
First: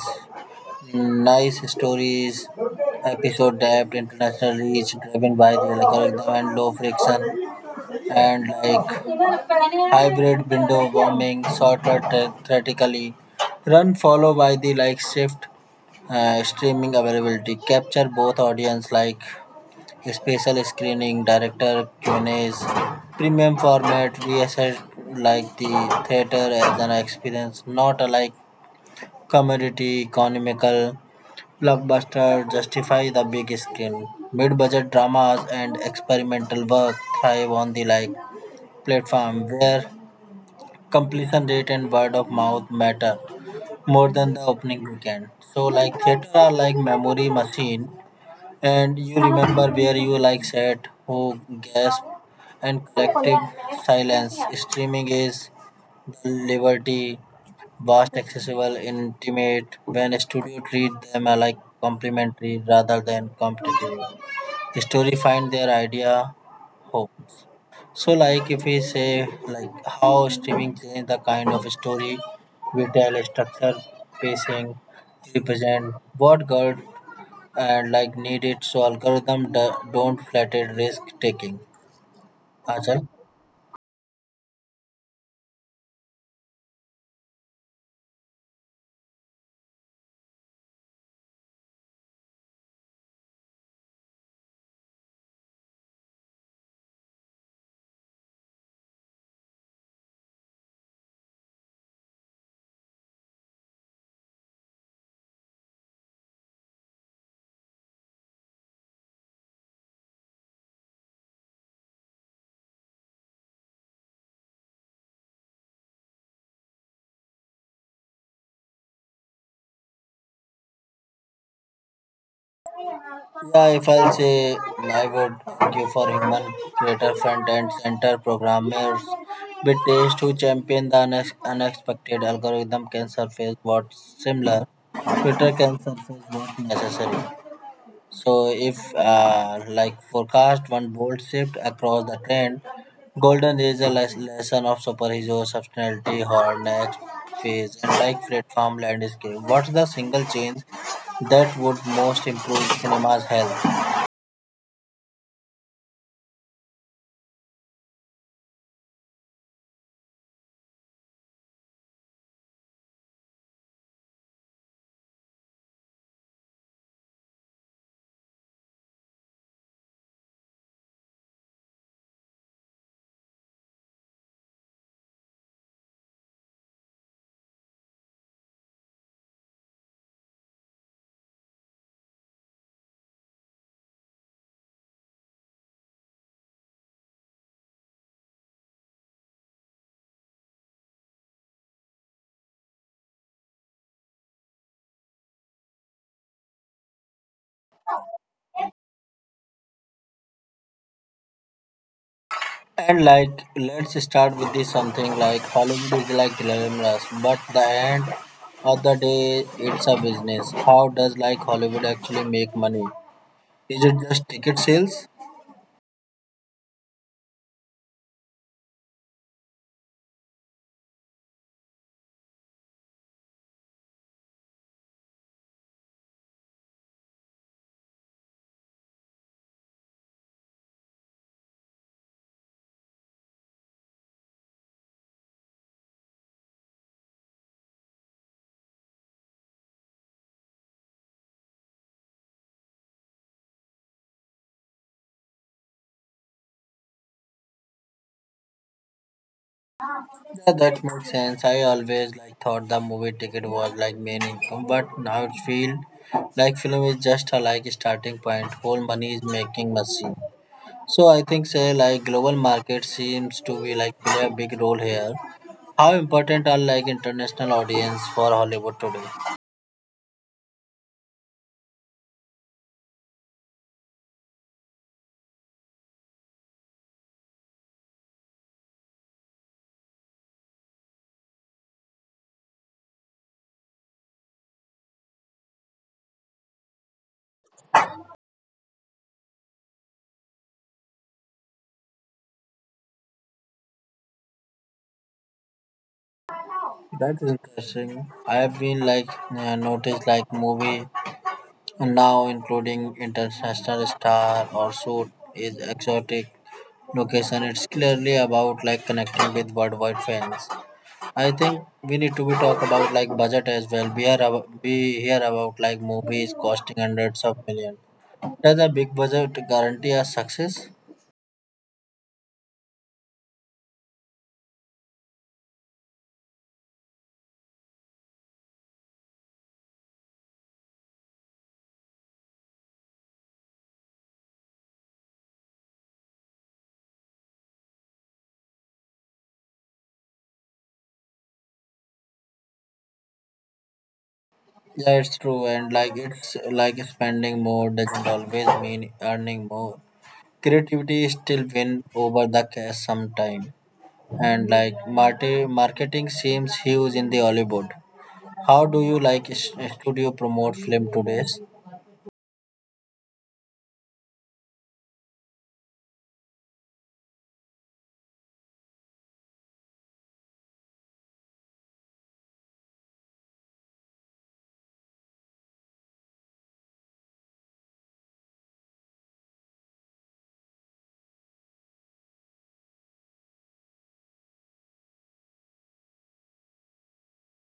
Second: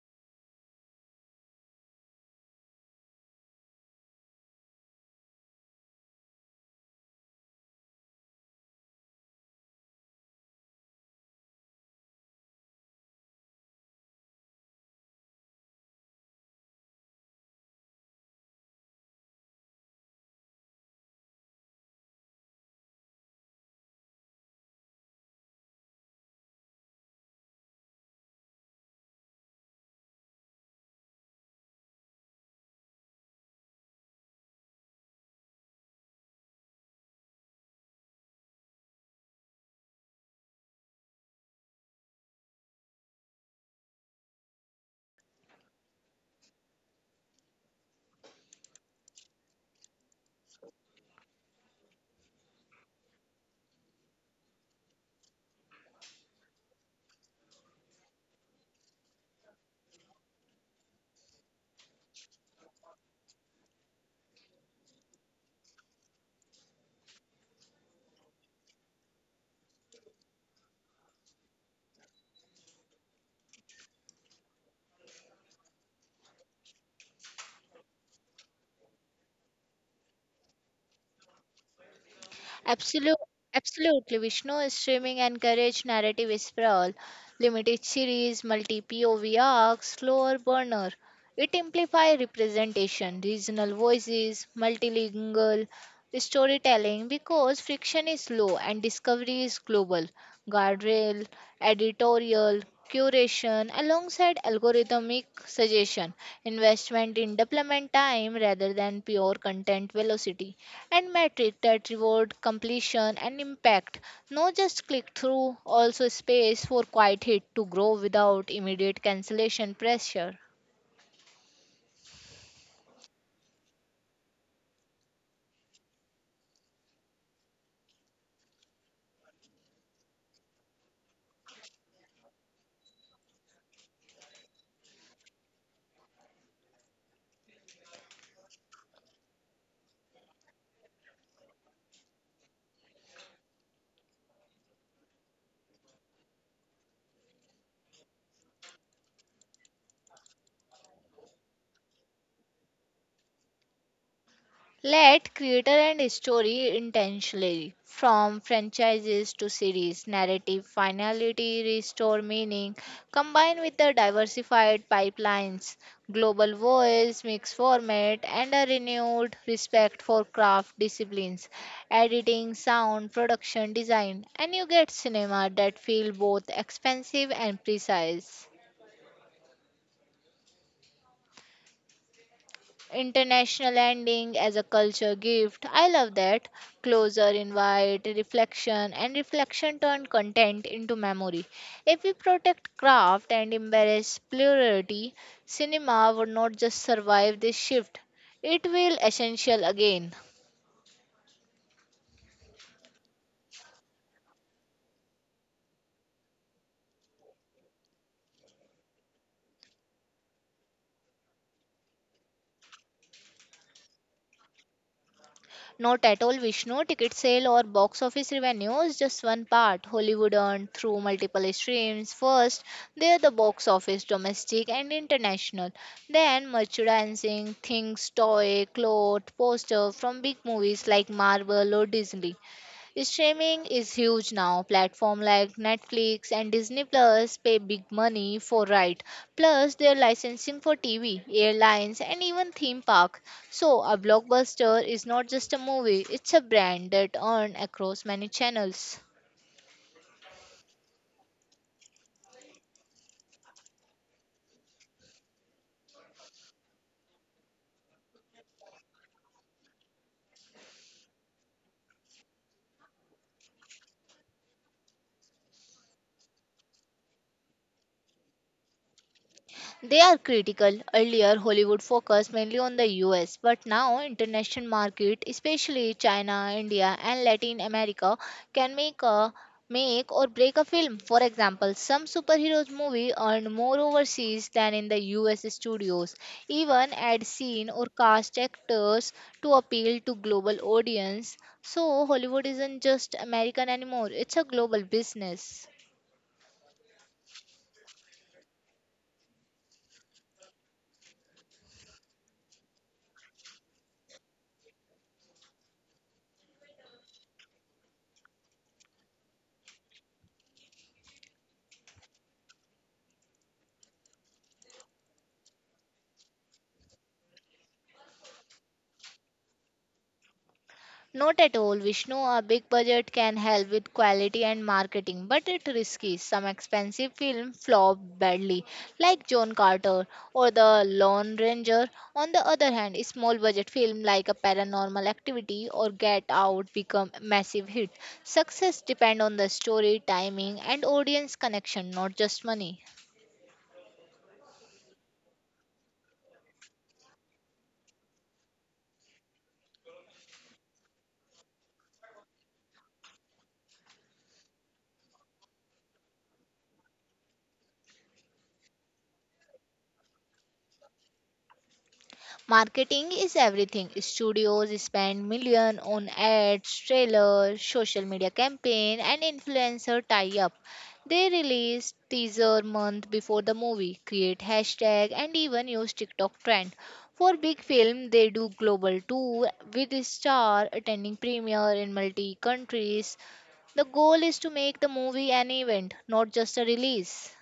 [SPEAKER 1] nice stories, episode depth, international reach driven by the algorithm and low friction, and like hybrid window warming, shorter theoretically, run follow by the like shift streaming availability, capture both audience like special screening, director Q&As, premium format. We assess like the theater as an experience, not a like commodity. Economical blockbuster justify the big screen. Mid-budget dramas and experimental work thrive on the like platform where completion rate and word of mouth matter more than the opening weekend. So like theater are like memory machine, and you remember where you like sat, who gasped, and collective silence. Streaming is the liberty, vast, accessible, intimate. When a studio treat them like complementary rather than competitive, story find their idea homes. So, like if we say like how streaming changed the kind of story we tell, structure, pacing, represent, what God, and like need it so algorithm do, don't flatter risk taking, Achal?
[SPEAKER 2] Absolute, Absolutely, Vishnu, streaming encourage narrative sprawl, limited series, multi POV arcs, slower burner. It amplifies representation, regional voices, multilingual storytelling because friction is low and discovery is global. Guardrail, editorial, curation alongside algorithmic suggestion, investment in development time rather than pure content velocity, and metric that reward completion and impact. Not just click through, also space for quiet hit to grow without immediate cancellation pressure.
[SPEAKER 1] Yeah, if I'll say, I would argue for human creator front end center programmers with taste who champion the unexpected. Algorithm can surface what's similar, Twitter can surface what's necessary. So if like forecast one bold shift across the trend, Golden is a lesson of superhero substantiality, her next phase, and like platform landscape, what's the single change that would most improve cinema's health?
[SPEAKER 2] Let creator and story intentionally, from franchises to series, narrative finality, restore meaning, combined with the diversified pipelines, global voice, mixed format, and a renewed respect for craft disciplines, editing, sound, production, design, and you get cinema that feel both expensive and precise. International ending as a culture gift. I love that. Closer invite, reflection, and reflection turn content into memory. If we protect craft and embrace plurality, cinema would not just survive this shift, it will essential again.
[SPEAKER 1] And like, let's start with this something like Hollywood is like glamorous, but the end of the day, it's a business. How does like Hollywood actually make money? Is it just ticket sales?
[SPEAKER 2] Not at all, Vishnu. Ticket sale or box office revenue is just one part. Hollywood earned through multiple streams. First, they are the box office, domestic and international. Then, merchandising, things, toy, cloth, poster from big movies like Marvel or Disney. Streaming is huge now. Platform like Netflix and Disney Plus pay big money for right. Plus their licensing for TV, airlines and even theme park. So a blockbuster is not just a movie, it's a brand that earn across many channels.
[SPEAKER 1] Yeah, that makes sense. I always like thought the movie ticket was like main income, but now it feels like film is just a like starting point. Whole money is making machine. So I think say like global market seems to be like play a big role here. How important are like international audience for Hollywood today?
[SPEAKER 2] They are critical. Earlier, Hollywood focused mainly on the US, but now international market, especially China, India, and Latin America, can make a make or break a film. For example, some superheroes movie earned more overseas than in the US studios. Even ad scene or cast actors to appeal to global audience. So Hollywood isn't just American anymore. It's a global business.
[SPEAKER 1] That is interesting. I have been like noticed like movie now including international star or suit is exotic location. It's clearly about like connecting with worldwide fans. I think we need to be talk about like budget as well. We hear about like movies costing hundreds of million. Does a big budget guarantee a success?
[SPEAKER 2] Not at all, Vishnu. A big budget can help with quality and marketing, but it's risky. Some expensive films flop badly, like John Carter or The Lone Ranger. On the other hand, small budget films like A Paranormal Activity or Get Out become massive hit. Success depends on the story, timing, and audience connection, not just money.
[SPEAKER 1] Yeah, it's true, and like it's like spending more doesn't always mean earning more. Creativity still win over the cash sometime, and like marketing seems huge in the Hollywood. How do you like studio promote film today?
[SPEAKER 2] Marketing is everything. Studios spend million on ads, trailers, social media campaign and influencer tie-up. They release teaser month before the movie, create hashtag and even use TikTok trend. For big film, they do global tour with star attending premiere in multi countries. The goal is to make the movie an event, not just a release.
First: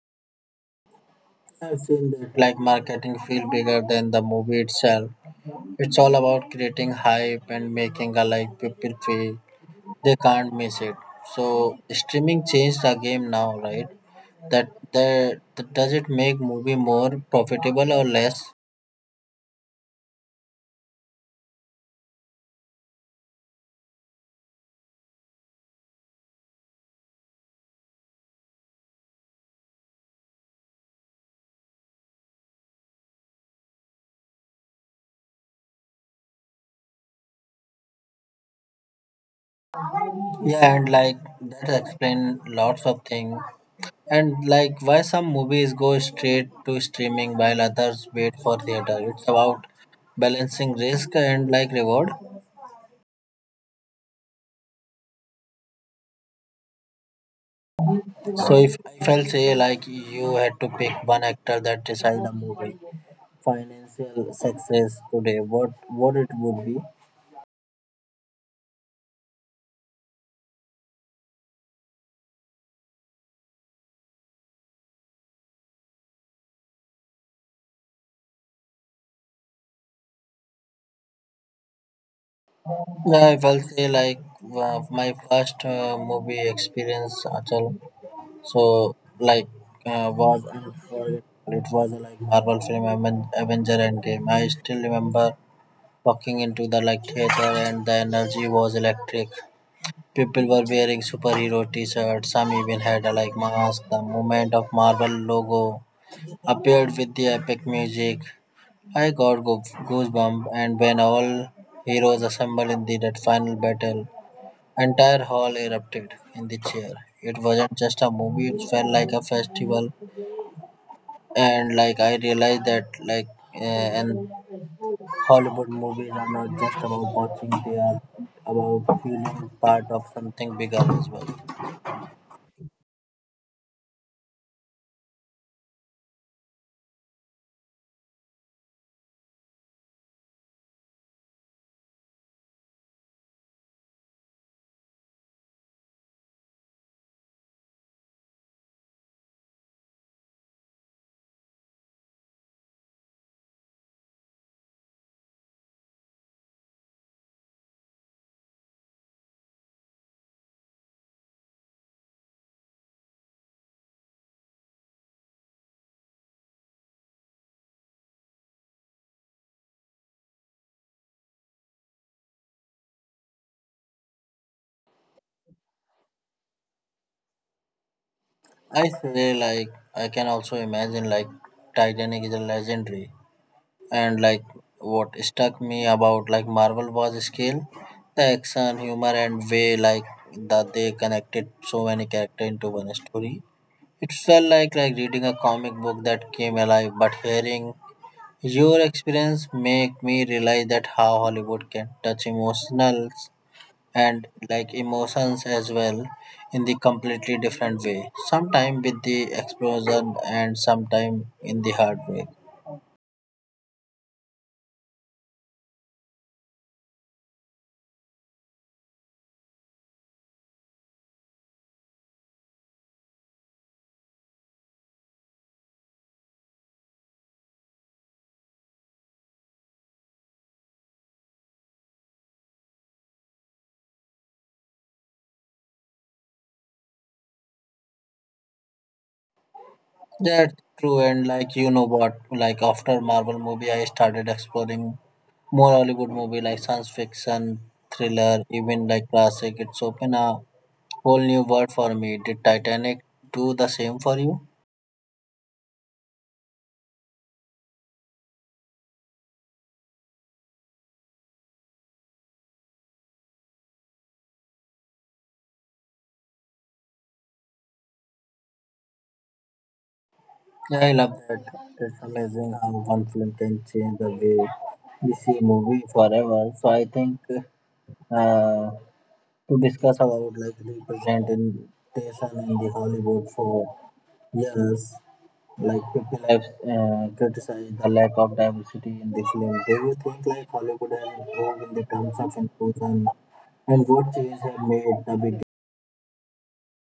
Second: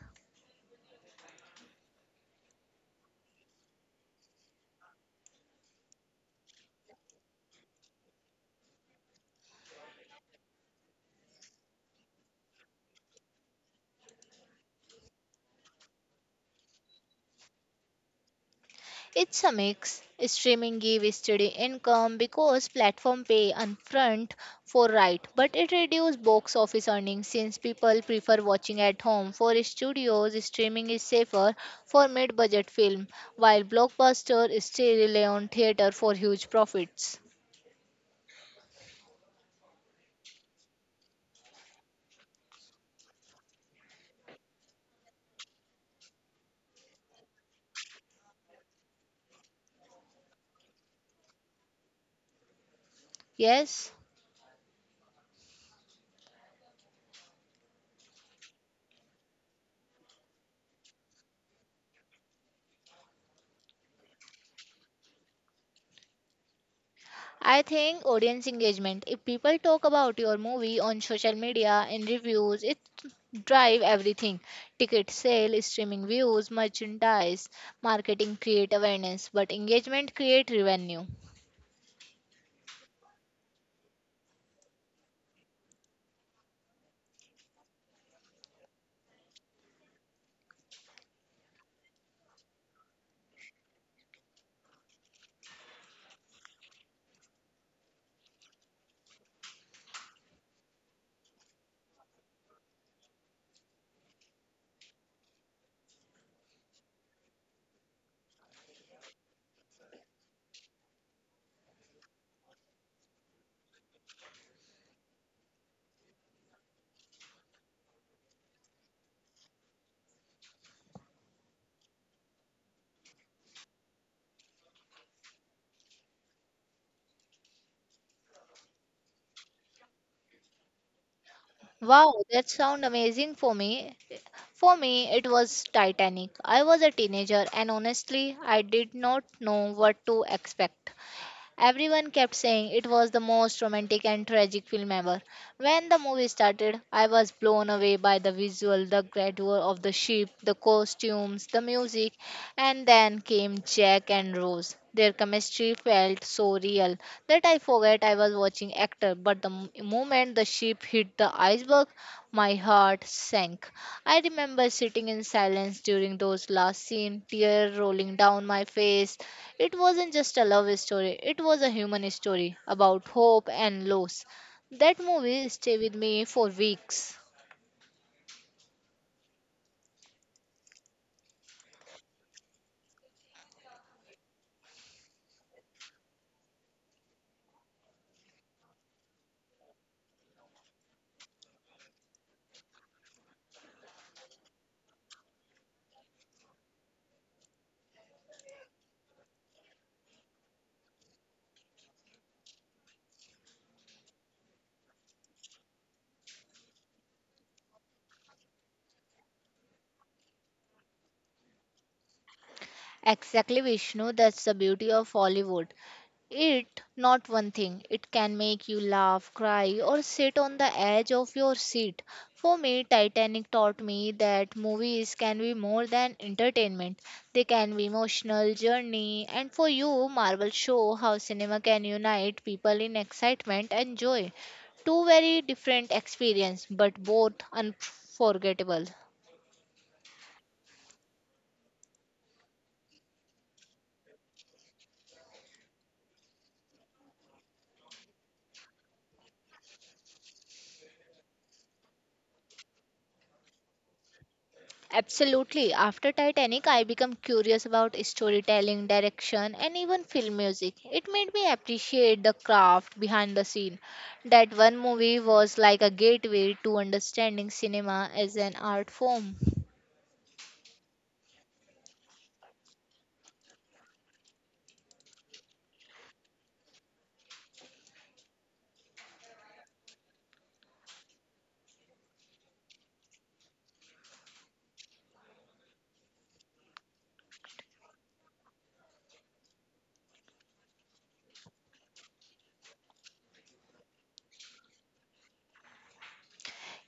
[SPEAKER 1] I feel that like marketing feel bigger than the movie itself. It's all about creating hype and making a like people feel they can't miss it. So streaming changed the game now, right? That does it make movie more profitable or less?
[SPEAKER 2] It's a mix. Streaming give steady income because platform pay upfront for right, but it reduces box office earnings since people prefer watching at home. For studios, streaming is safer for mid-budget film, while blockbuster still rely on theater for huge profits.
[SPEAKER 1] Yeah, and like that explain lots of things. And like why some movies go straight to streaming while others wait for theater. It's about balancing risk and like reward.
[SPEAKER 2] Yes.
[SPEAKER 1] So if I'll say like you had to pick one actor that decide the movie financial success today, what it would be?
[SPEAKER 2] I think audience engagement. If people talk about your movie on social media in reviews, it drive everything ticket sale streaming views merchandise marketing create awareness but engagement create revenue.
[SPEAKER 1] Yeah, if I'll say like my first movie experience, Achal. So like was unforgettable. It was like Marvel film Avenger Endgame. I still remember walking into the like theater, and the energy was electric. People were wearing superhero t-shirts, some even had a like mask. The moment of Marvel logo appeared with the epic music, I got goosebumps, and when all heroes assembled in the that final battle, entire hall erupted in the cheer. It wasn't just a movie, it felt like a festival, and like I realized that like uh, and Hollywood movies are not just about watching, they are about feeling part of something bigger as well.
[SPEAKER 2] Wow, that sound amazing. For me, for me it was Titanic. I was a teenager and honestly I did not know what to expect. Everyone kept saying it was the most romantic and tragic film ever. When the movie started, I was blown away by the visual, the grandeur of the ship, the costumes, the music, and then came Jack and Rose. Their chemistry felt so real that I forgot I was watching actor, but the moment the ship hit the iceberg, my heart sank. I remember sitting in silence during those last scene, tear rolling down my face, it wasn't just a love story, it was a human story about hope and loss. That movie stayed with me for weeks.
[SPEAKER 1] I say like I can also imagine like Titanic is a legendary, and like what struck me about like Marvel was scale, the action, humor, and way like that they connected so many characters into one story. It felt like reading a comic book that came alive, but hearing your experience make me realize that how Hollywood can touch emotionals and like emotions as well in the completely different way, sometime with the explosion and sometime in the heartbreak.
[SPEAKER 2] Exactly, Vishnu, that's the beauty of Hollywood. It not one thing. It can make you laugh, cry, or sit on the edge of your seat. For me, Titanic taught me that movies can be more than entertainment. They can be emotional journey, and for you, Marvel show how cinema can unite people in excitement and joy. Two very different experience, but both unforgettable.
[SPEAKER 1] That's true, and like you know what, like after Marvel movie, I started exploring more Hollywood movie, like science fiction, thriller, even like classic. It's open a whole new world for me. Did Titanic do the same for you?
[SPEAKER 2] Absolutely. After Titanic, I became curious about storytelling, direction, and even film music. It made me appreciate the craft behind the scene. That one movie was like a gateway to understanding cinema as an art form.
[SPEAKER 1] Yeah, I love that. It's amazing how one film can change the way we see movie forever. So I think uh, to discuss about like representation in the Hollywood for years. Like people have criticized the lack of diversity in the film. Do you think like Hollywood has improved in the terms of inclusion, and what changes have made the big?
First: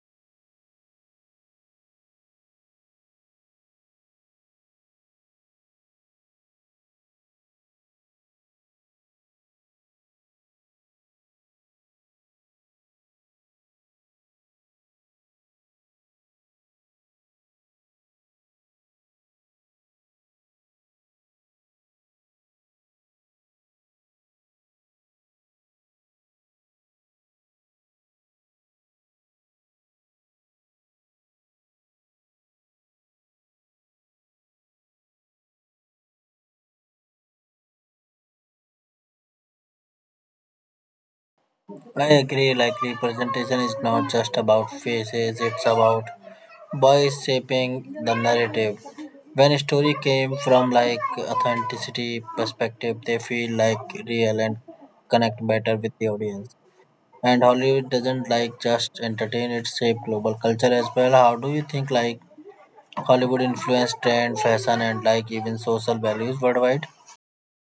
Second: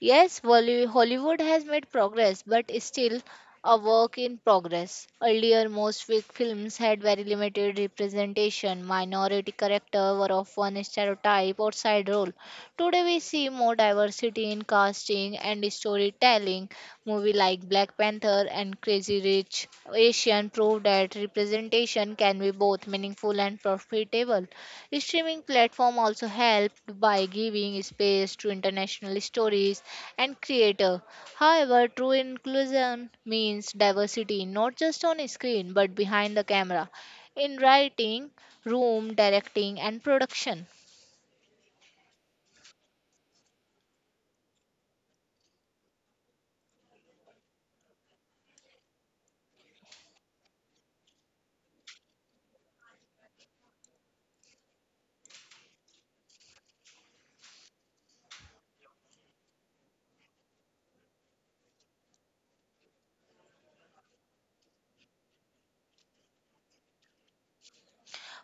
[SPEAKER 2] Yes, Hollywood has made progress, but is still a work in progress. Earlier, most films had very limited representation. Minority characters were often a stereotype or side role. Today, we see more diversity in casting and storytelling. Movies like Black Panther and Crazy Rich Asian prove that representation can be both meaningful and profitable. Streaming platform also helped by giving space to international stories and creator. However, true inclusion means diversity not just on screen but behind the camera, in writing, room, directing and production.
[SPEAKER 1] I agree. Like representation is not just about faces; it's about by shaping the narrative. When a story came from like authenticity perspective, they feel like real and connect better with the audience. And Hollywood doesn't like just entertain; it shape global culture as well. How do you think like Hollywood influence trend, fashion, and like even social values worldwide?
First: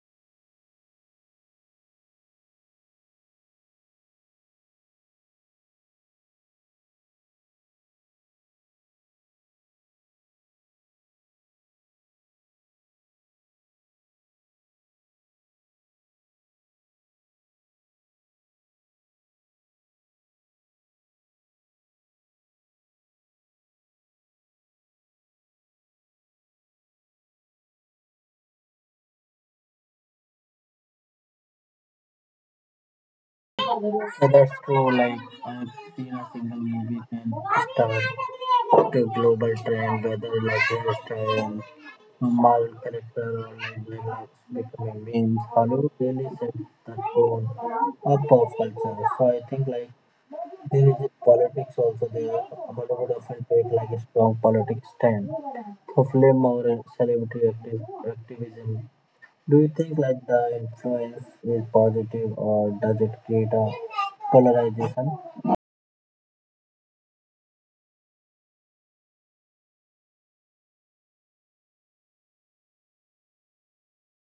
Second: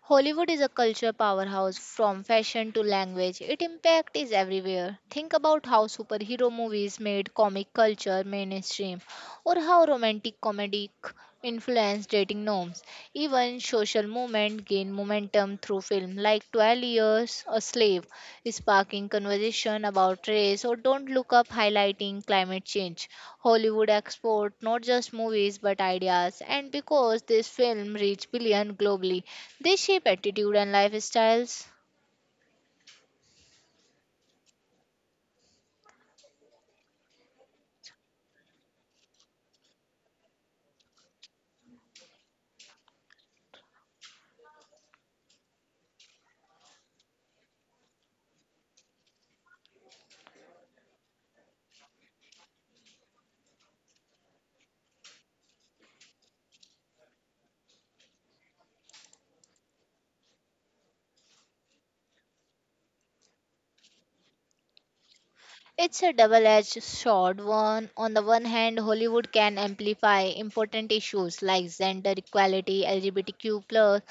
[SPEAKER 2] Hollywood is a culture powerhouse from fashion to language. Its impact is everywhere. Think about how superhero movies made comic culture mainstream, or how romantic influenced dating norms. Even social movement gained momentum through film like 12 Years a Slave, sparking conversation about race or Don't Look Up highlighting climate change. Hollywood export not just movies but ideas and because this film reached billion globally, they shape attitude and lifestyles.
[SPEAKER 1] Yeah, that's true. Like I've seen a single movie can start the global trend, whether like hairstyle and mal character or like relax becoming memes. Hollywood really set the tone of pop culture. So I think like there is a politics also there. Hollywood often take like a strong politics stand. So film or celebrity activism, do you think like the influence is positive, or does it create a polarization?
[SPEAKER 2] It's a double edged sword. One, on the one hand, Hollywood can amplify important issues like gender equality, LGBTQ plus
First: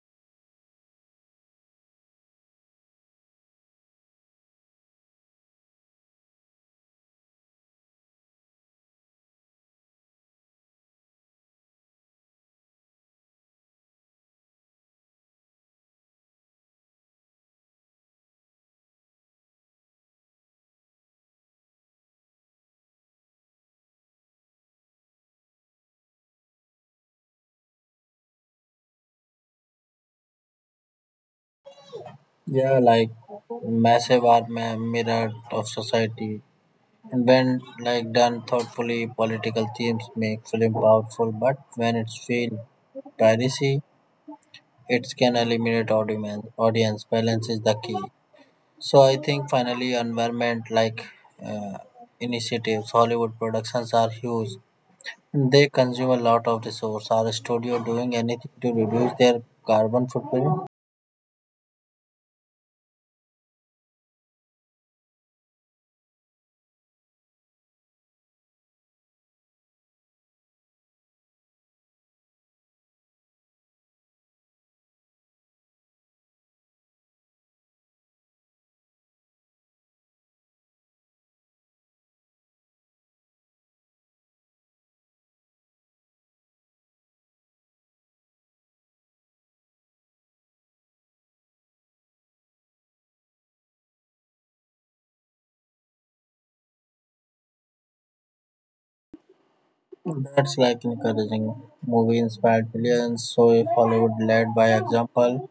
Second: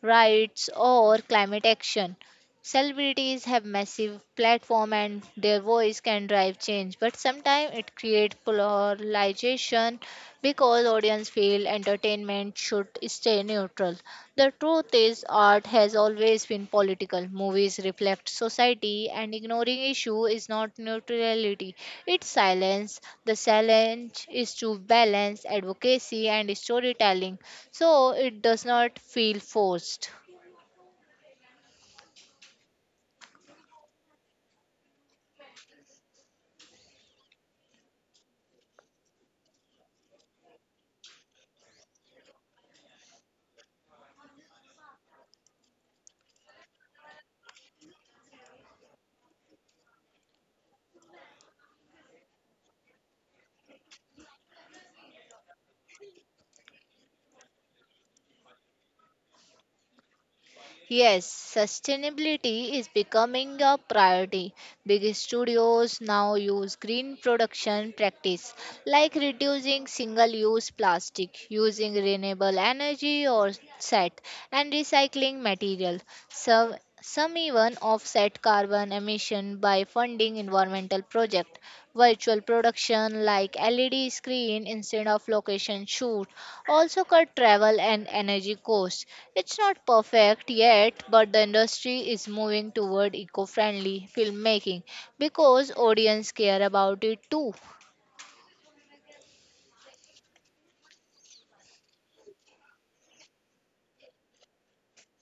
[SPEAKER 2] rights, or climate action. Celebrities have massive platform and their voice can drive change, but sometimes it creates polarization because audience feel entertainment should stay neutral. The truth is art has always been political. Movies reflect society and ignoring issue is not neutrality. It's silence. The challenge is to balance advocacy and storytelling so it does not feel forced.
[SPEAKER 1] Yeah, like massive art mirror of society. And when like done thoughtfully, political themes make film powerful. But when it's feel piracy, it can eliminate audience. Audience balance is the key. So I think finally, environment like uh, initiatives, Hollywood productions are huge. They consume a lot of resource. Are studio doing anything to reduce their carbon footprint?
[SPEAKER 2] Yes, sustainability is becoming a priority. Big studios now use green production practice like reducing single-use plastic, using renewable energy or set, and recycling material. Some, some even offset carbon emission by funding environmental projects. Virtual production like LED screen instead of location shoot also cut travel and energy costs. It's not perfect yet, but the industry is moving toward eco-friendly filmmaking because audience care about it too.
[SPEAKER 1] That's like encouraging. Movie inspired billions, so if Hollywood led by example,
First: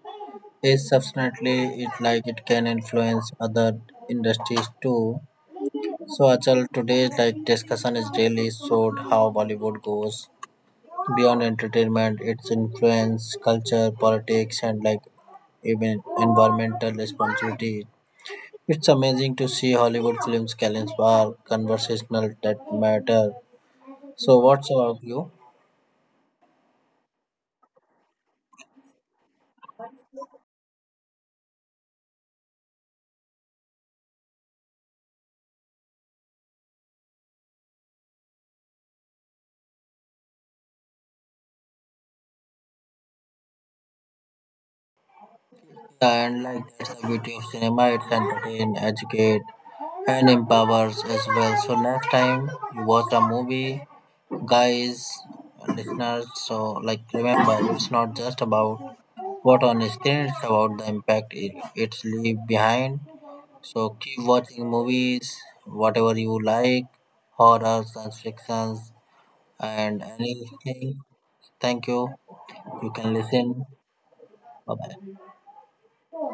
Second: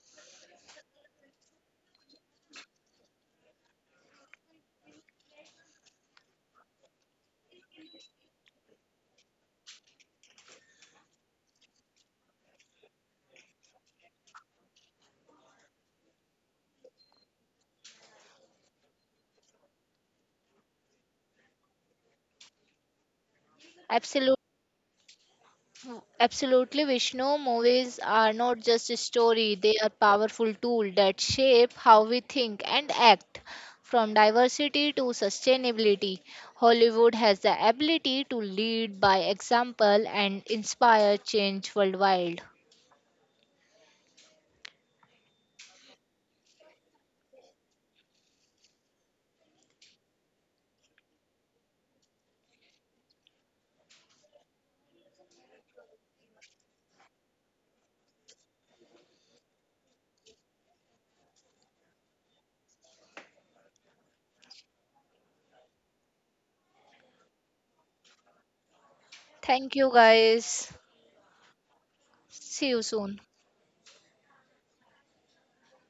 [SPEAKER 1] is substantially it like it can influence other industries too. So Achal, today's like discussion is really showed how Bollywood goes beyond entertainment, its influence, culture, politics, and like even environmental responsibility. It's amazing to see Hollywood films challenge for conversational that matter. So, what's your view?
[SPEAKER 2] Absolutely, Vishnu. Movies are not just a story, they are powerful tools that shape how we think and act. From diversity to sustainability, Hollywood has the ability to lead by example and inspire change worldwide.
[SPEAKER 1] And like that's the beauty of cinema. It's entertain, educate, and empowers as well. So next time you watch a movie, guys, listeners. So like remember, it's not just about what on screen. It's about the impact it it's leave behind. So keep watching movies, whatever you like, horror, science fictions,
[SPEAKER 2] Thank
[SPEAKER 1] and
[SPEAKER 2] you, guys.
[SPEAKER 1] anything. Thank you. You
[SPEAKER 2] See you
[SPEAKER 1] can
[SPEAKER 2] soon.
[SPEAKER 1] listen. Bye bye.